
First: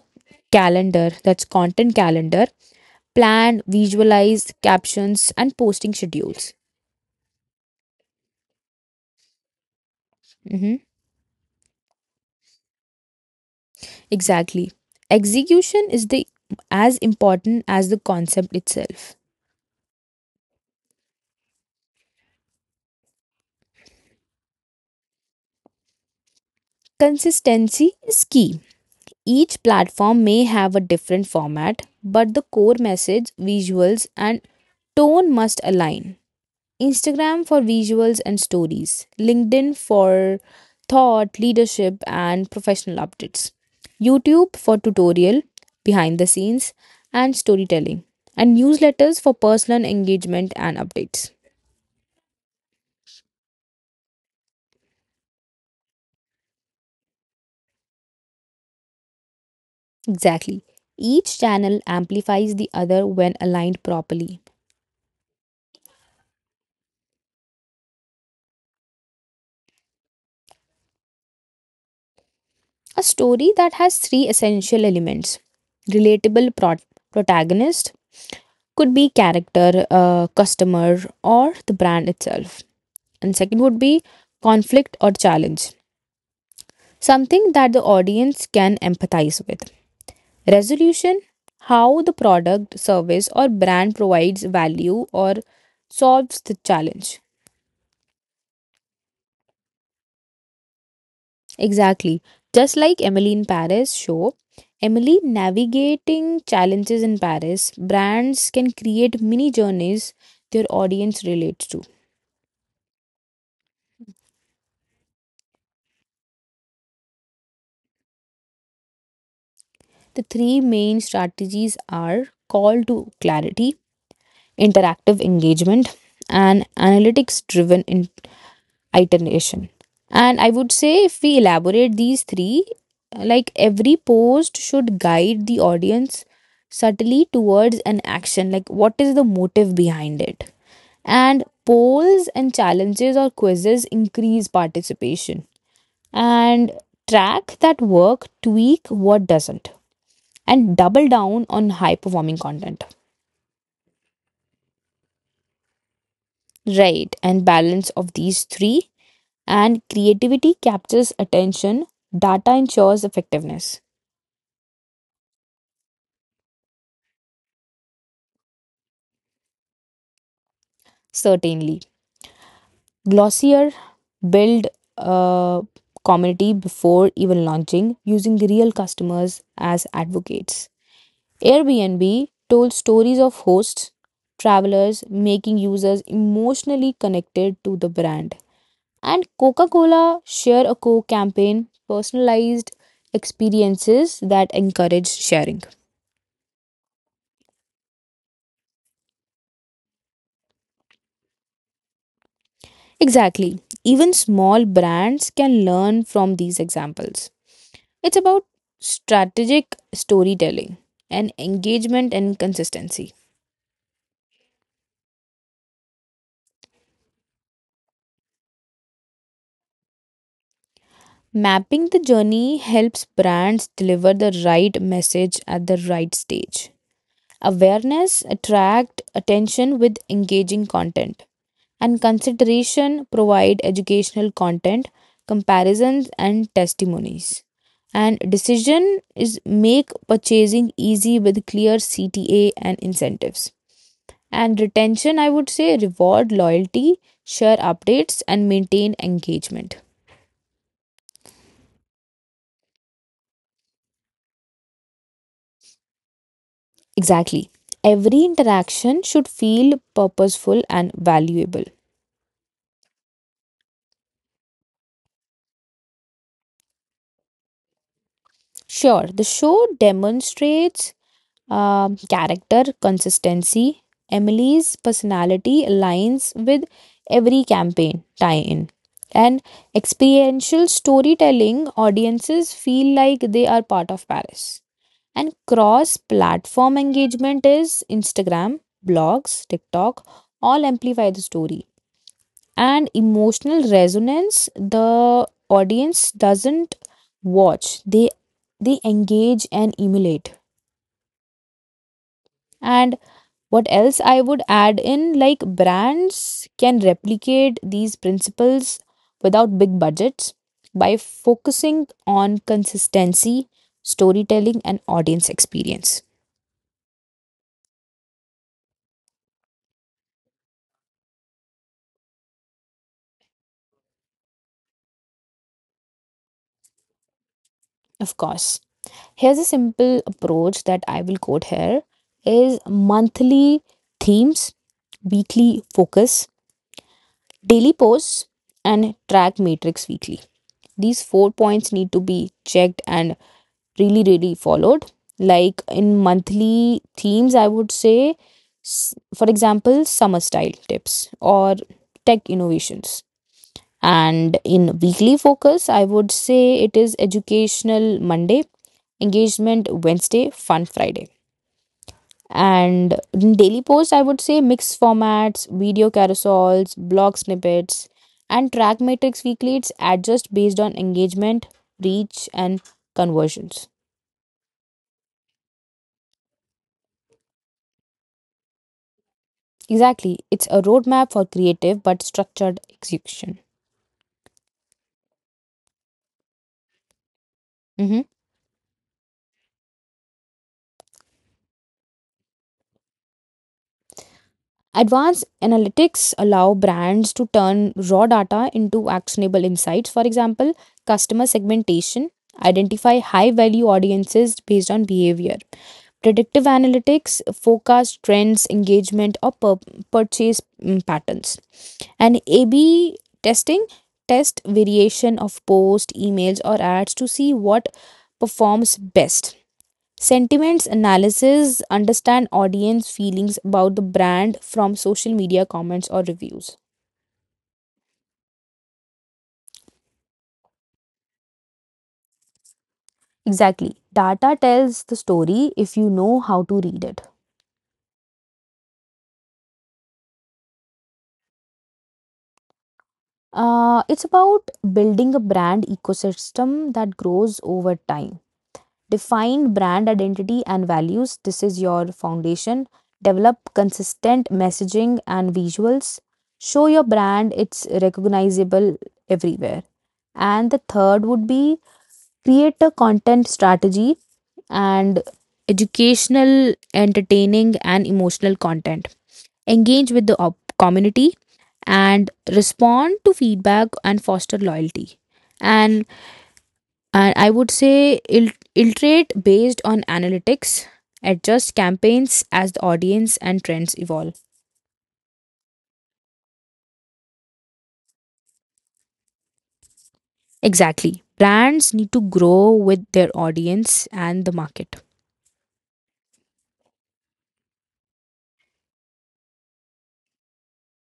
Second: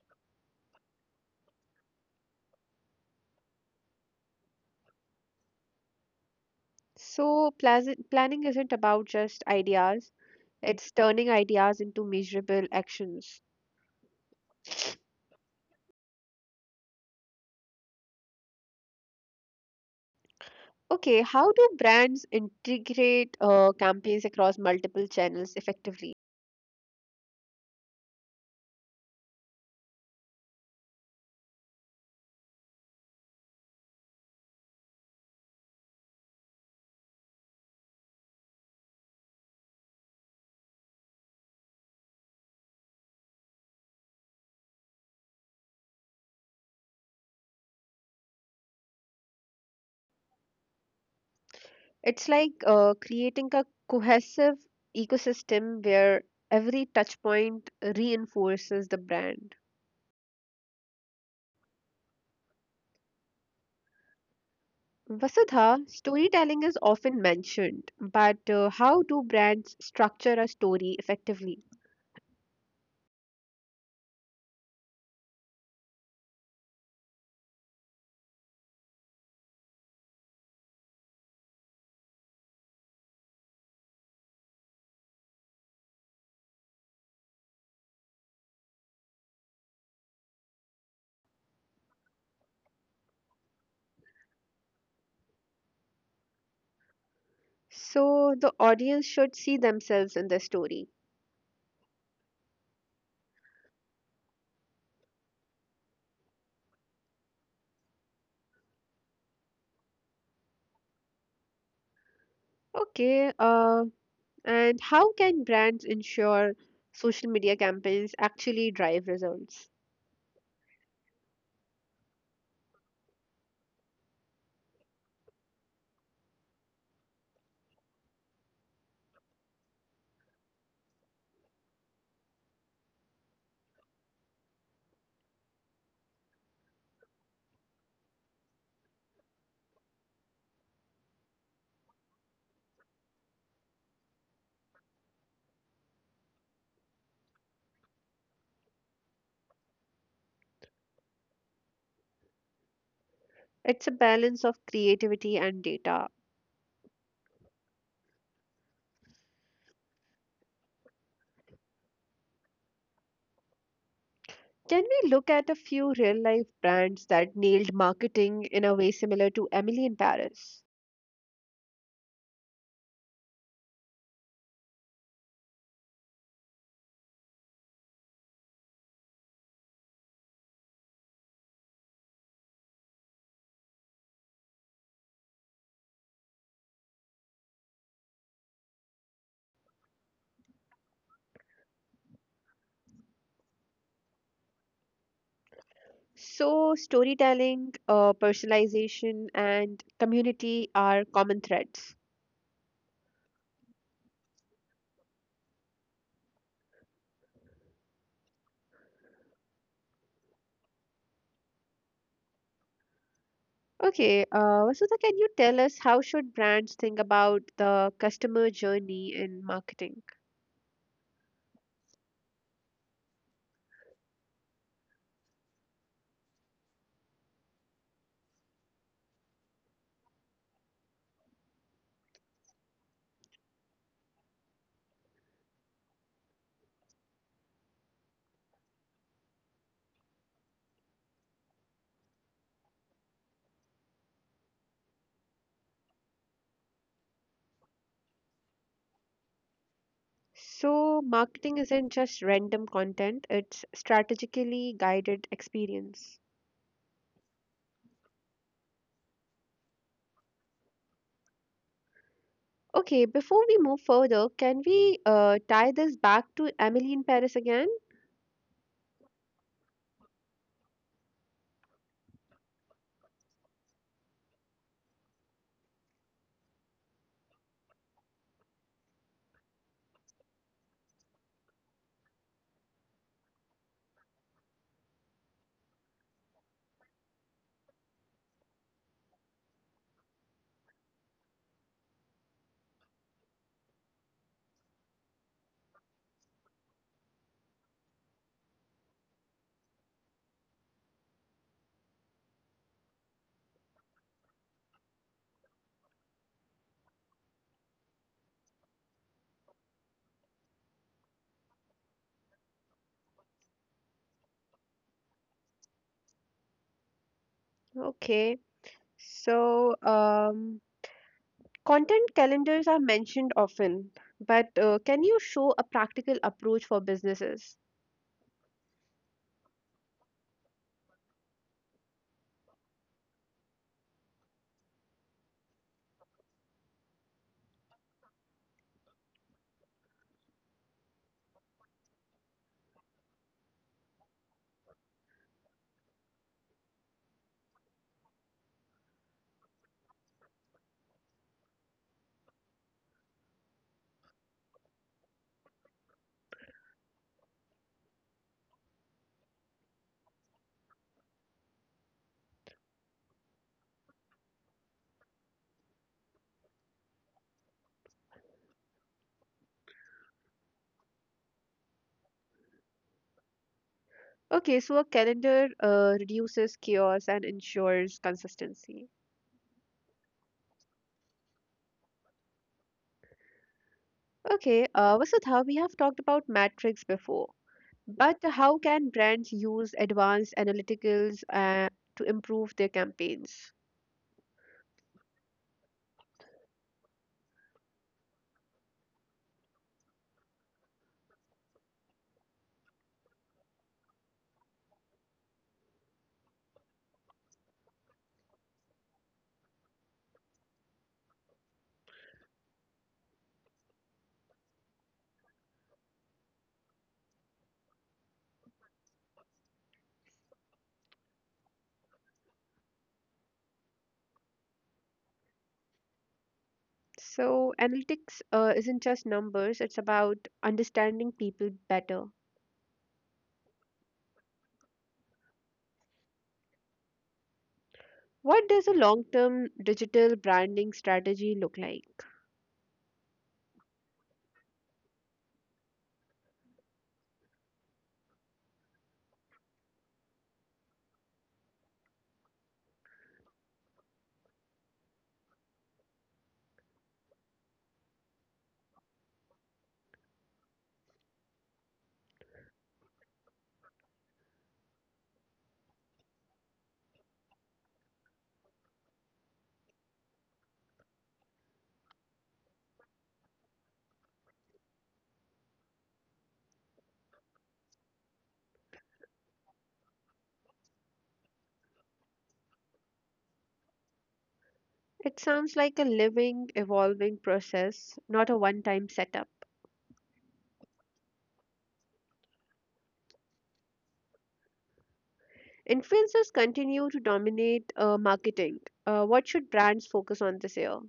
B: calendar, that's content calendar, plan, visualize, captions and posting schedules.
A: So planning isn't about just ideas,
B: Mhm.
A: it's turning ideas into measurable actions.
B: Exactly, execution is the as important as the concept itself.
A: Okay, how do brands integrate campaigns across multiple channels effectively?
B: Consistency is key. Each platform may have a different format, but the core message, visuals, and tone must align. Instagram for visuals and stories, LinkedIn for thought, leadership, and professional updates, YouTube for tutorial, behind the scenes, and storytelling, and newsletters for personal engagement and updates.
A: It's like creating a cohesive ecosystem where every touch point reinforces the brand.
B: Exactly. Each channel amplifies the other when aligned properly.
A: Vasudha, storytelling is often mentioned, but how do brands structure a story effectively?
B: A story that has three essential elements: relatable protagonist, could be character, customer, or the brand itself. And second would be conflict or challenge, something that the audience can empathize with. Resolution, how the product, service, or brand provides value or solves the challenge.
A: So the audience should see themselves in the story.
B: Exactly. Just like Emily in Paris show, Emily navigating challenges in Paris, brands can create mini journeys their audience relates to.
A: Okay, and how can brands ensure social media campaigns actually drive results?
B: The three main strategies are call to clarity, interactive engagement, and analytics driven iteration. And I would say, if we elaborate these three, like every post should guide the audience subtly towards an action, like what is the motive behind it? And polls and challenges or quizzes increase participation. And track that work, tweak what doesn't, and double down on high performing content.
A: It's a balance of creativity and data.
B: Right, and balance of these three. And creativity captures attention, data ensures effectiveness.
A: Can we look at a few real life brands that nailed marketing in a way similar to Emily in Paris?
B: Certainly, Glossier build a community before even launching using real customers as advocates. Airbnb told stories of hosts, travelers, making users emotionally connected to the brand. And Coca Cola Share a Coke campaign personalized experiences that encourage sharing.
A: So, storytelling, personalization, and community are common threads.
B: Exactly. Even small brands can learn from these examples. It's about strategic storytelling and engagement and consistency.
A: Okay, Vasudha, can you tell us how should brands think about the customer journey in marketing?
B: Mapping the journey helps brands deliver the right message at the right stage. Awareness, attract attention with engaging content, and consideration, provide educational content, comparisons, and testimonies. And decision is make purchasing easy with clear CTA and incentives. And retention, I would say, reward loyalty, share updates, and maintain engagement.
A: So, marketing isn't just random content, it's strategically guided experience.
B: Exactly. Every interaction should feel purposeful and valuable.
A: Okay, before we move further, can we tie this back to Emily in Paris again?
B: Sure, the show demonstrates character consistency. Emily's personality aligns with every campaign tie in. And experiential storytelling audiences feel like they are part of Paris. And cross platform engagement is Instagram, blogs, TikTok, all amplify the story. And emotional resonance, the audience doesn't watch, they engage and emulate. And what else I would add in like brands can replicate these principles without big budgets by focusing on consistency, storytelling, and audience experience.
A: Okay, so content calendars are mentioned often, but can you show a practical approach for businesses?
B: Of course, here's a simple approach that I will quote here is monthly themes, weekly focus, daily posts, and track matrix weekly. These four points need to be checked and really really followed. Like in monthly themes, I would say, for example, summer style tips or tech innovations. And in weekly focus, I would say it is educational Monday, engagement Wednesday, fun Friday. And in daily post, I would say mixed formats, video carousels, blog snippets. And track matrix weekly, it's adjust based on engagement, reach, and conversions.
A: Okay, so a calendar reduces chaos and ensures consistency.
B: Exactly. It's a roadmap for creative but structured execution.
A: Okay, Vasudha, we have talked about metrics before,
B: Mhm.
A: but how can brands use advanced analyticals to improve their campaigns?
B: Advanced analytics allow brands to turn raw data into actionable insights. For example, customer segmentation, identify high value audiences based on behavior. Predictive analytics forecast trends, engagement, or purchase patterns. And A B testing test variation of posts, emails, or ads to see what performs best. Sentiments analysis understand audience feelings about the brand from social media comments or reviews.
A: So, analytics isn't just numbers, it's about understanding people better.
B: Exactly. Data tells the story if you know how to read it.
A: What does a long term digital branding strategy look like?
B: It's about building a brand ecosystem that grows over time. Define brand identity and values. This is your foundation. Develop consistent messaging and visuals. Show your brand it's recognizable everywhere. And the third would be create a content strategy and educational, entertaining, and emotional content. Engage with the community and respond to feedback and foster loyalty. And, and I would say iterate based on analytics, adjust campaigns as the audience and trends evolve.
A: It sounds like a living, evolving process, not a one time setup.
B: Exactly. Brands need to grow with their audience and the market.
A: Influencers continue to dominate marketing. What should brands focus on this year?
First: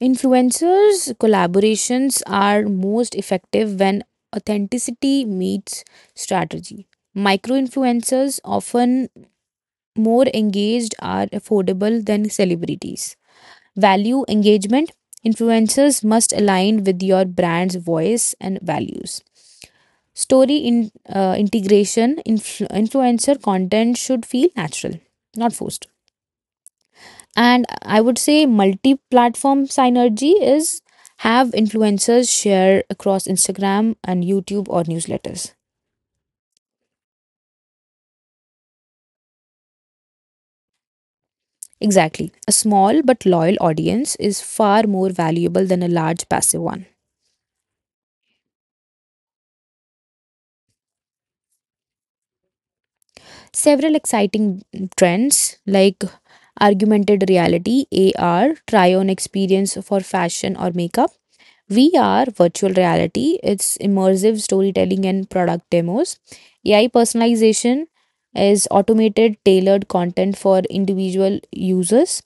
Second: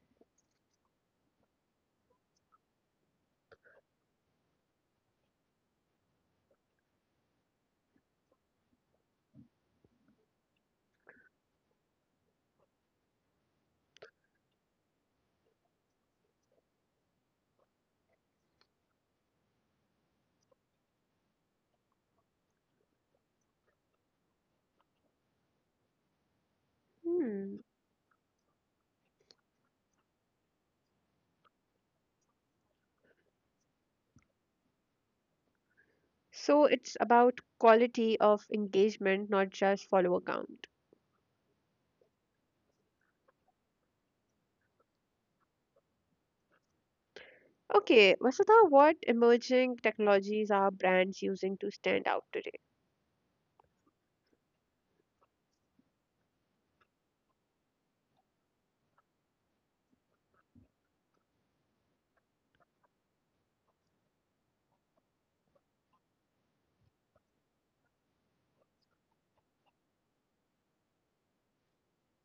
B: Influencers collaborations are most effective when authenticity meets strategy. Micro influencers often more engaged are affordable than celebrities. Value engagement influencers must align with your brand's voice and values. Story in, integration. Influencer content should feel natural, not forced.
A: Hmm.
B: And I would say multi-platform synergy is have influencers share across Instagram and YouTube or newsletters.
A: So it's about quality of engagement, not just follower count.
B: Exactly, a small but loyal audience is far more valuable than a large passive one.
A: Okay, Vasudha, what emerging technologies are brands using to stand out today?
B: Several exciting trends like augmented reality, AR try on experience for fashion or makeup. VR, virtual reality, it's immersive storytelling and product demos. AI personalization is automated, tailored content for individual users,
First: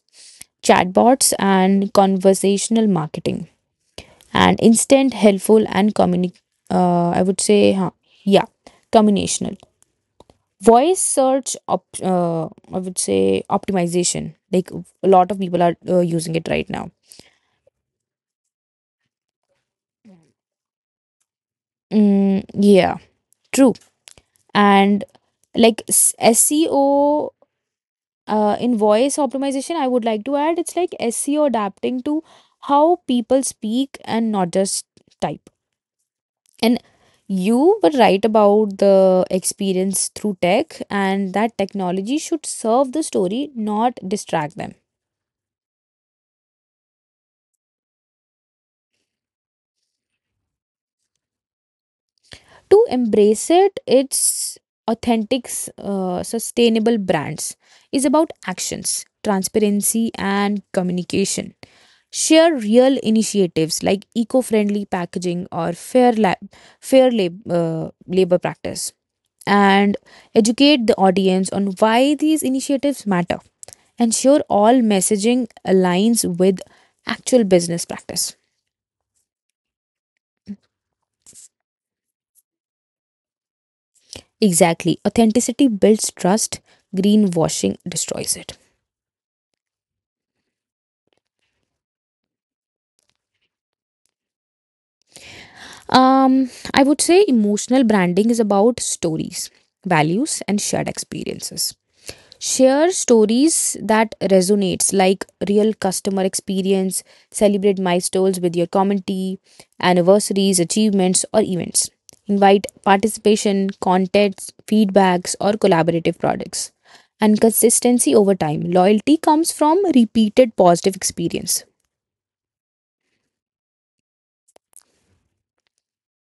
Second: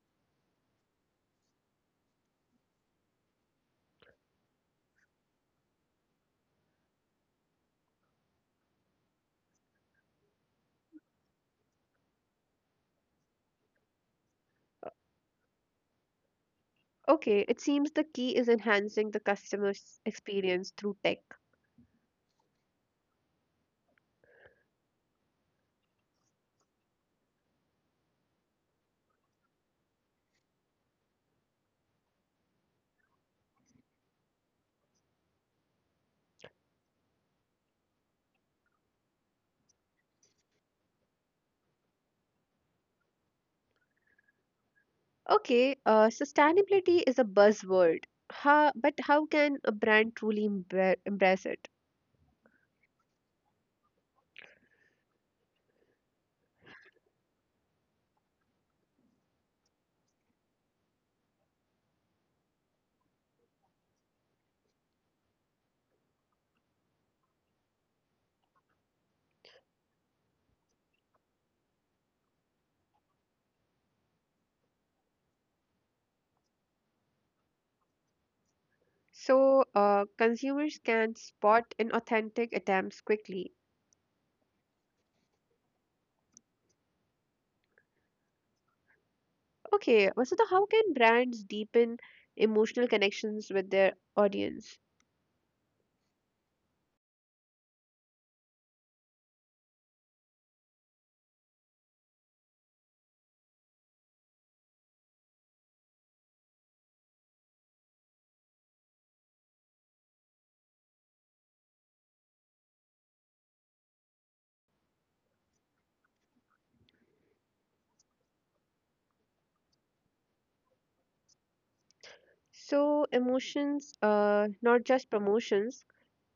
B: chatbots, and conversational marketing. And instant, helpful, and I would say, yeah, combinational. Voice search, I would say, optimization. Like a lot of people are using it right now.
A: Okay, it seems the key is enhancing the customer's experience through tech.
B: Mm, yeah, true. And like SEO, in voice optimization, I would like to add, it's like SEO adapting to how people speak and not just type. And you were right about the experience through tech, and that technology should serve the story, not distract them.
A: Okay, sustainability is a buzzword. How, but how can a brand truly embrace it?
B: To embrace it, it's authentic, sustainable brands is about actions, transparency, and communication. Share real initiatives like eco friendly packaging or fair lab, labor practice, and educate the audience on why these initiatives matter. Ensure all messaging aligns with actual business practice.
A: So, consumers can spot inauthentic attempts quickly.
B: Exactly. Authenticity builds trust, greenwashing destroys it.
A: Okay, Vasudha, how can brands deepen emotional connections with their audience?
B: I would say emotional branding is about stories, values, and shared experiences. Share stories that resonates like real customer experience. Celebrate milestones with your community, anniversaries, achievements, or events. Invite participation, contests, feedbacks, or collaborative products. And consistency over time, loyalty comes from repeated positive experience.
A: So, emotions, not just promotions,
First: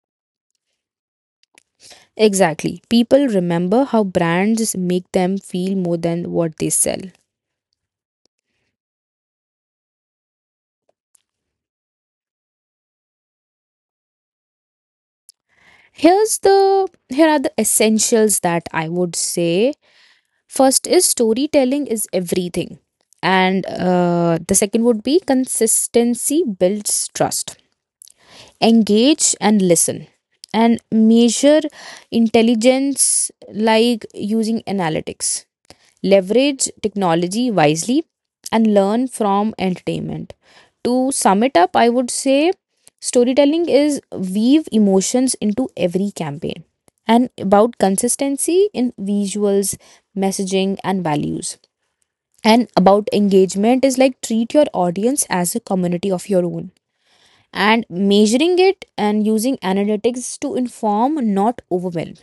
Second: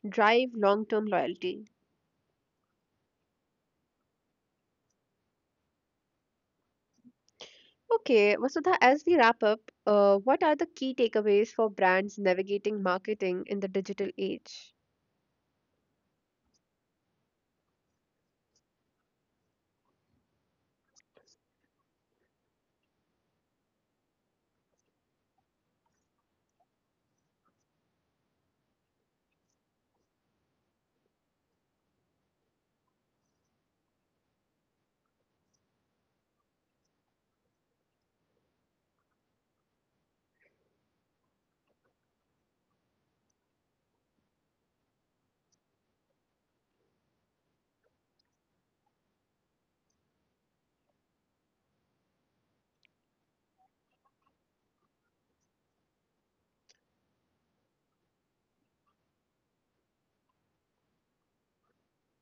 A: drive long-term loyalty.
B: Exactly, people remember how brands make them feel more than what they sell.
A: Okay, Vasudha, as we wrap up, what are the key takeaways for brands navigating marketing in the digital age?
B: here's the Here are the essentials that I would say. First is storytelling is everything. And the second would be consistency builds trust. Engage and listen. And measure intelligence, like using analytics, leverage technology wisely, and learn from entertainment. To sum it up, I would say storytelling is weave emotions into every campaign and about consistency in visuals, messaging, and values. And about engagement is like treat your audience as a community of your own, and measuring it and using analytics to inform, not overwhelm.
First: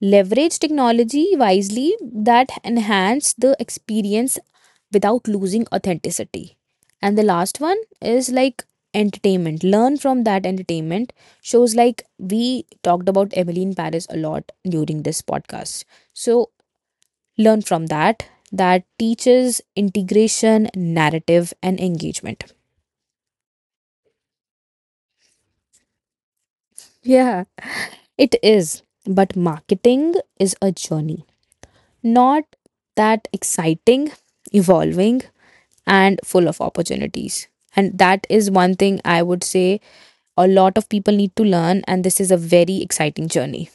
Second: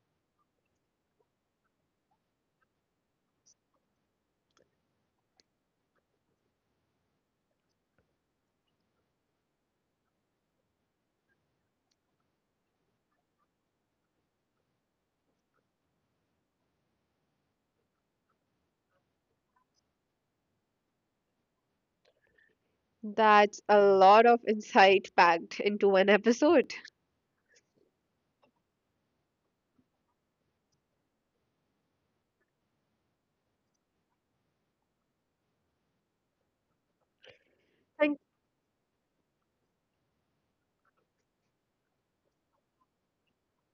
B: Leverage technology wisely that enhance the experience without losing authenticity. And the last one is like entertainment, learn from that entertainment shows like we talked about Emily in Paris a lot during this podcast. So learn from that teaches integration, narrative, and engagement.
A: That's a lot of insight packed into one episode.
B: Yeah, it is, but marketing is a journey, not that exciting, evolving, and full of opportunities. And
A: Thank
B: that is one thing I would say a lot of people need to learn, and this is a very exciting journey.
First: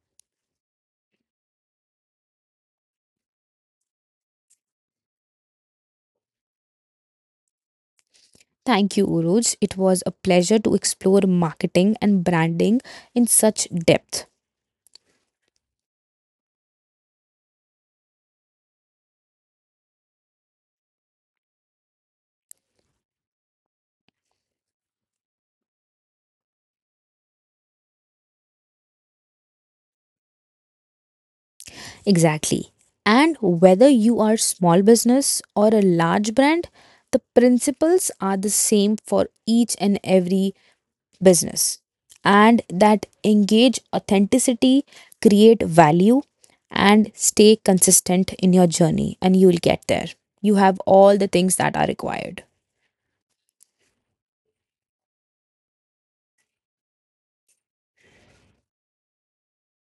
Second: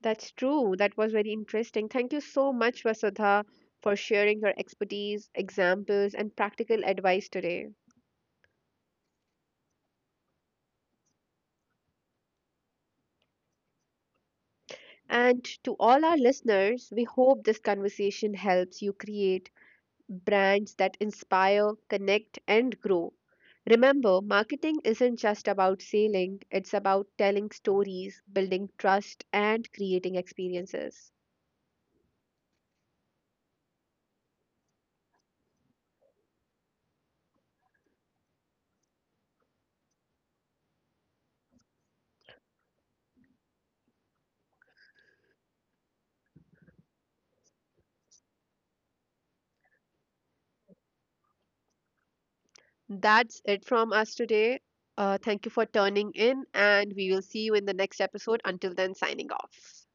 A: that's true. That was very interesting. Thank you so much, Vasudha, for sharing your expertise, examples, and practical advice today.
B: Thank you, Uruj. It was a pleasure to explore marketing and branding in such depth.
A: And to all our listeners, we hope this conversation helps you create brands that inspire, connect, and grow. Remember, marketing isn't just about selling, it's about telling stories, building trust, and creating experiences.
B: Exactly. And whether you are small business or a large brand, the principles are the same for each and every business, and that engage authenticity, create value, and stay consistent in your journey, and you will get there. You have all the things that are required.
A: That's it from us today. Thank you for turning in, and we will see you in the next episode. Until then, signing off.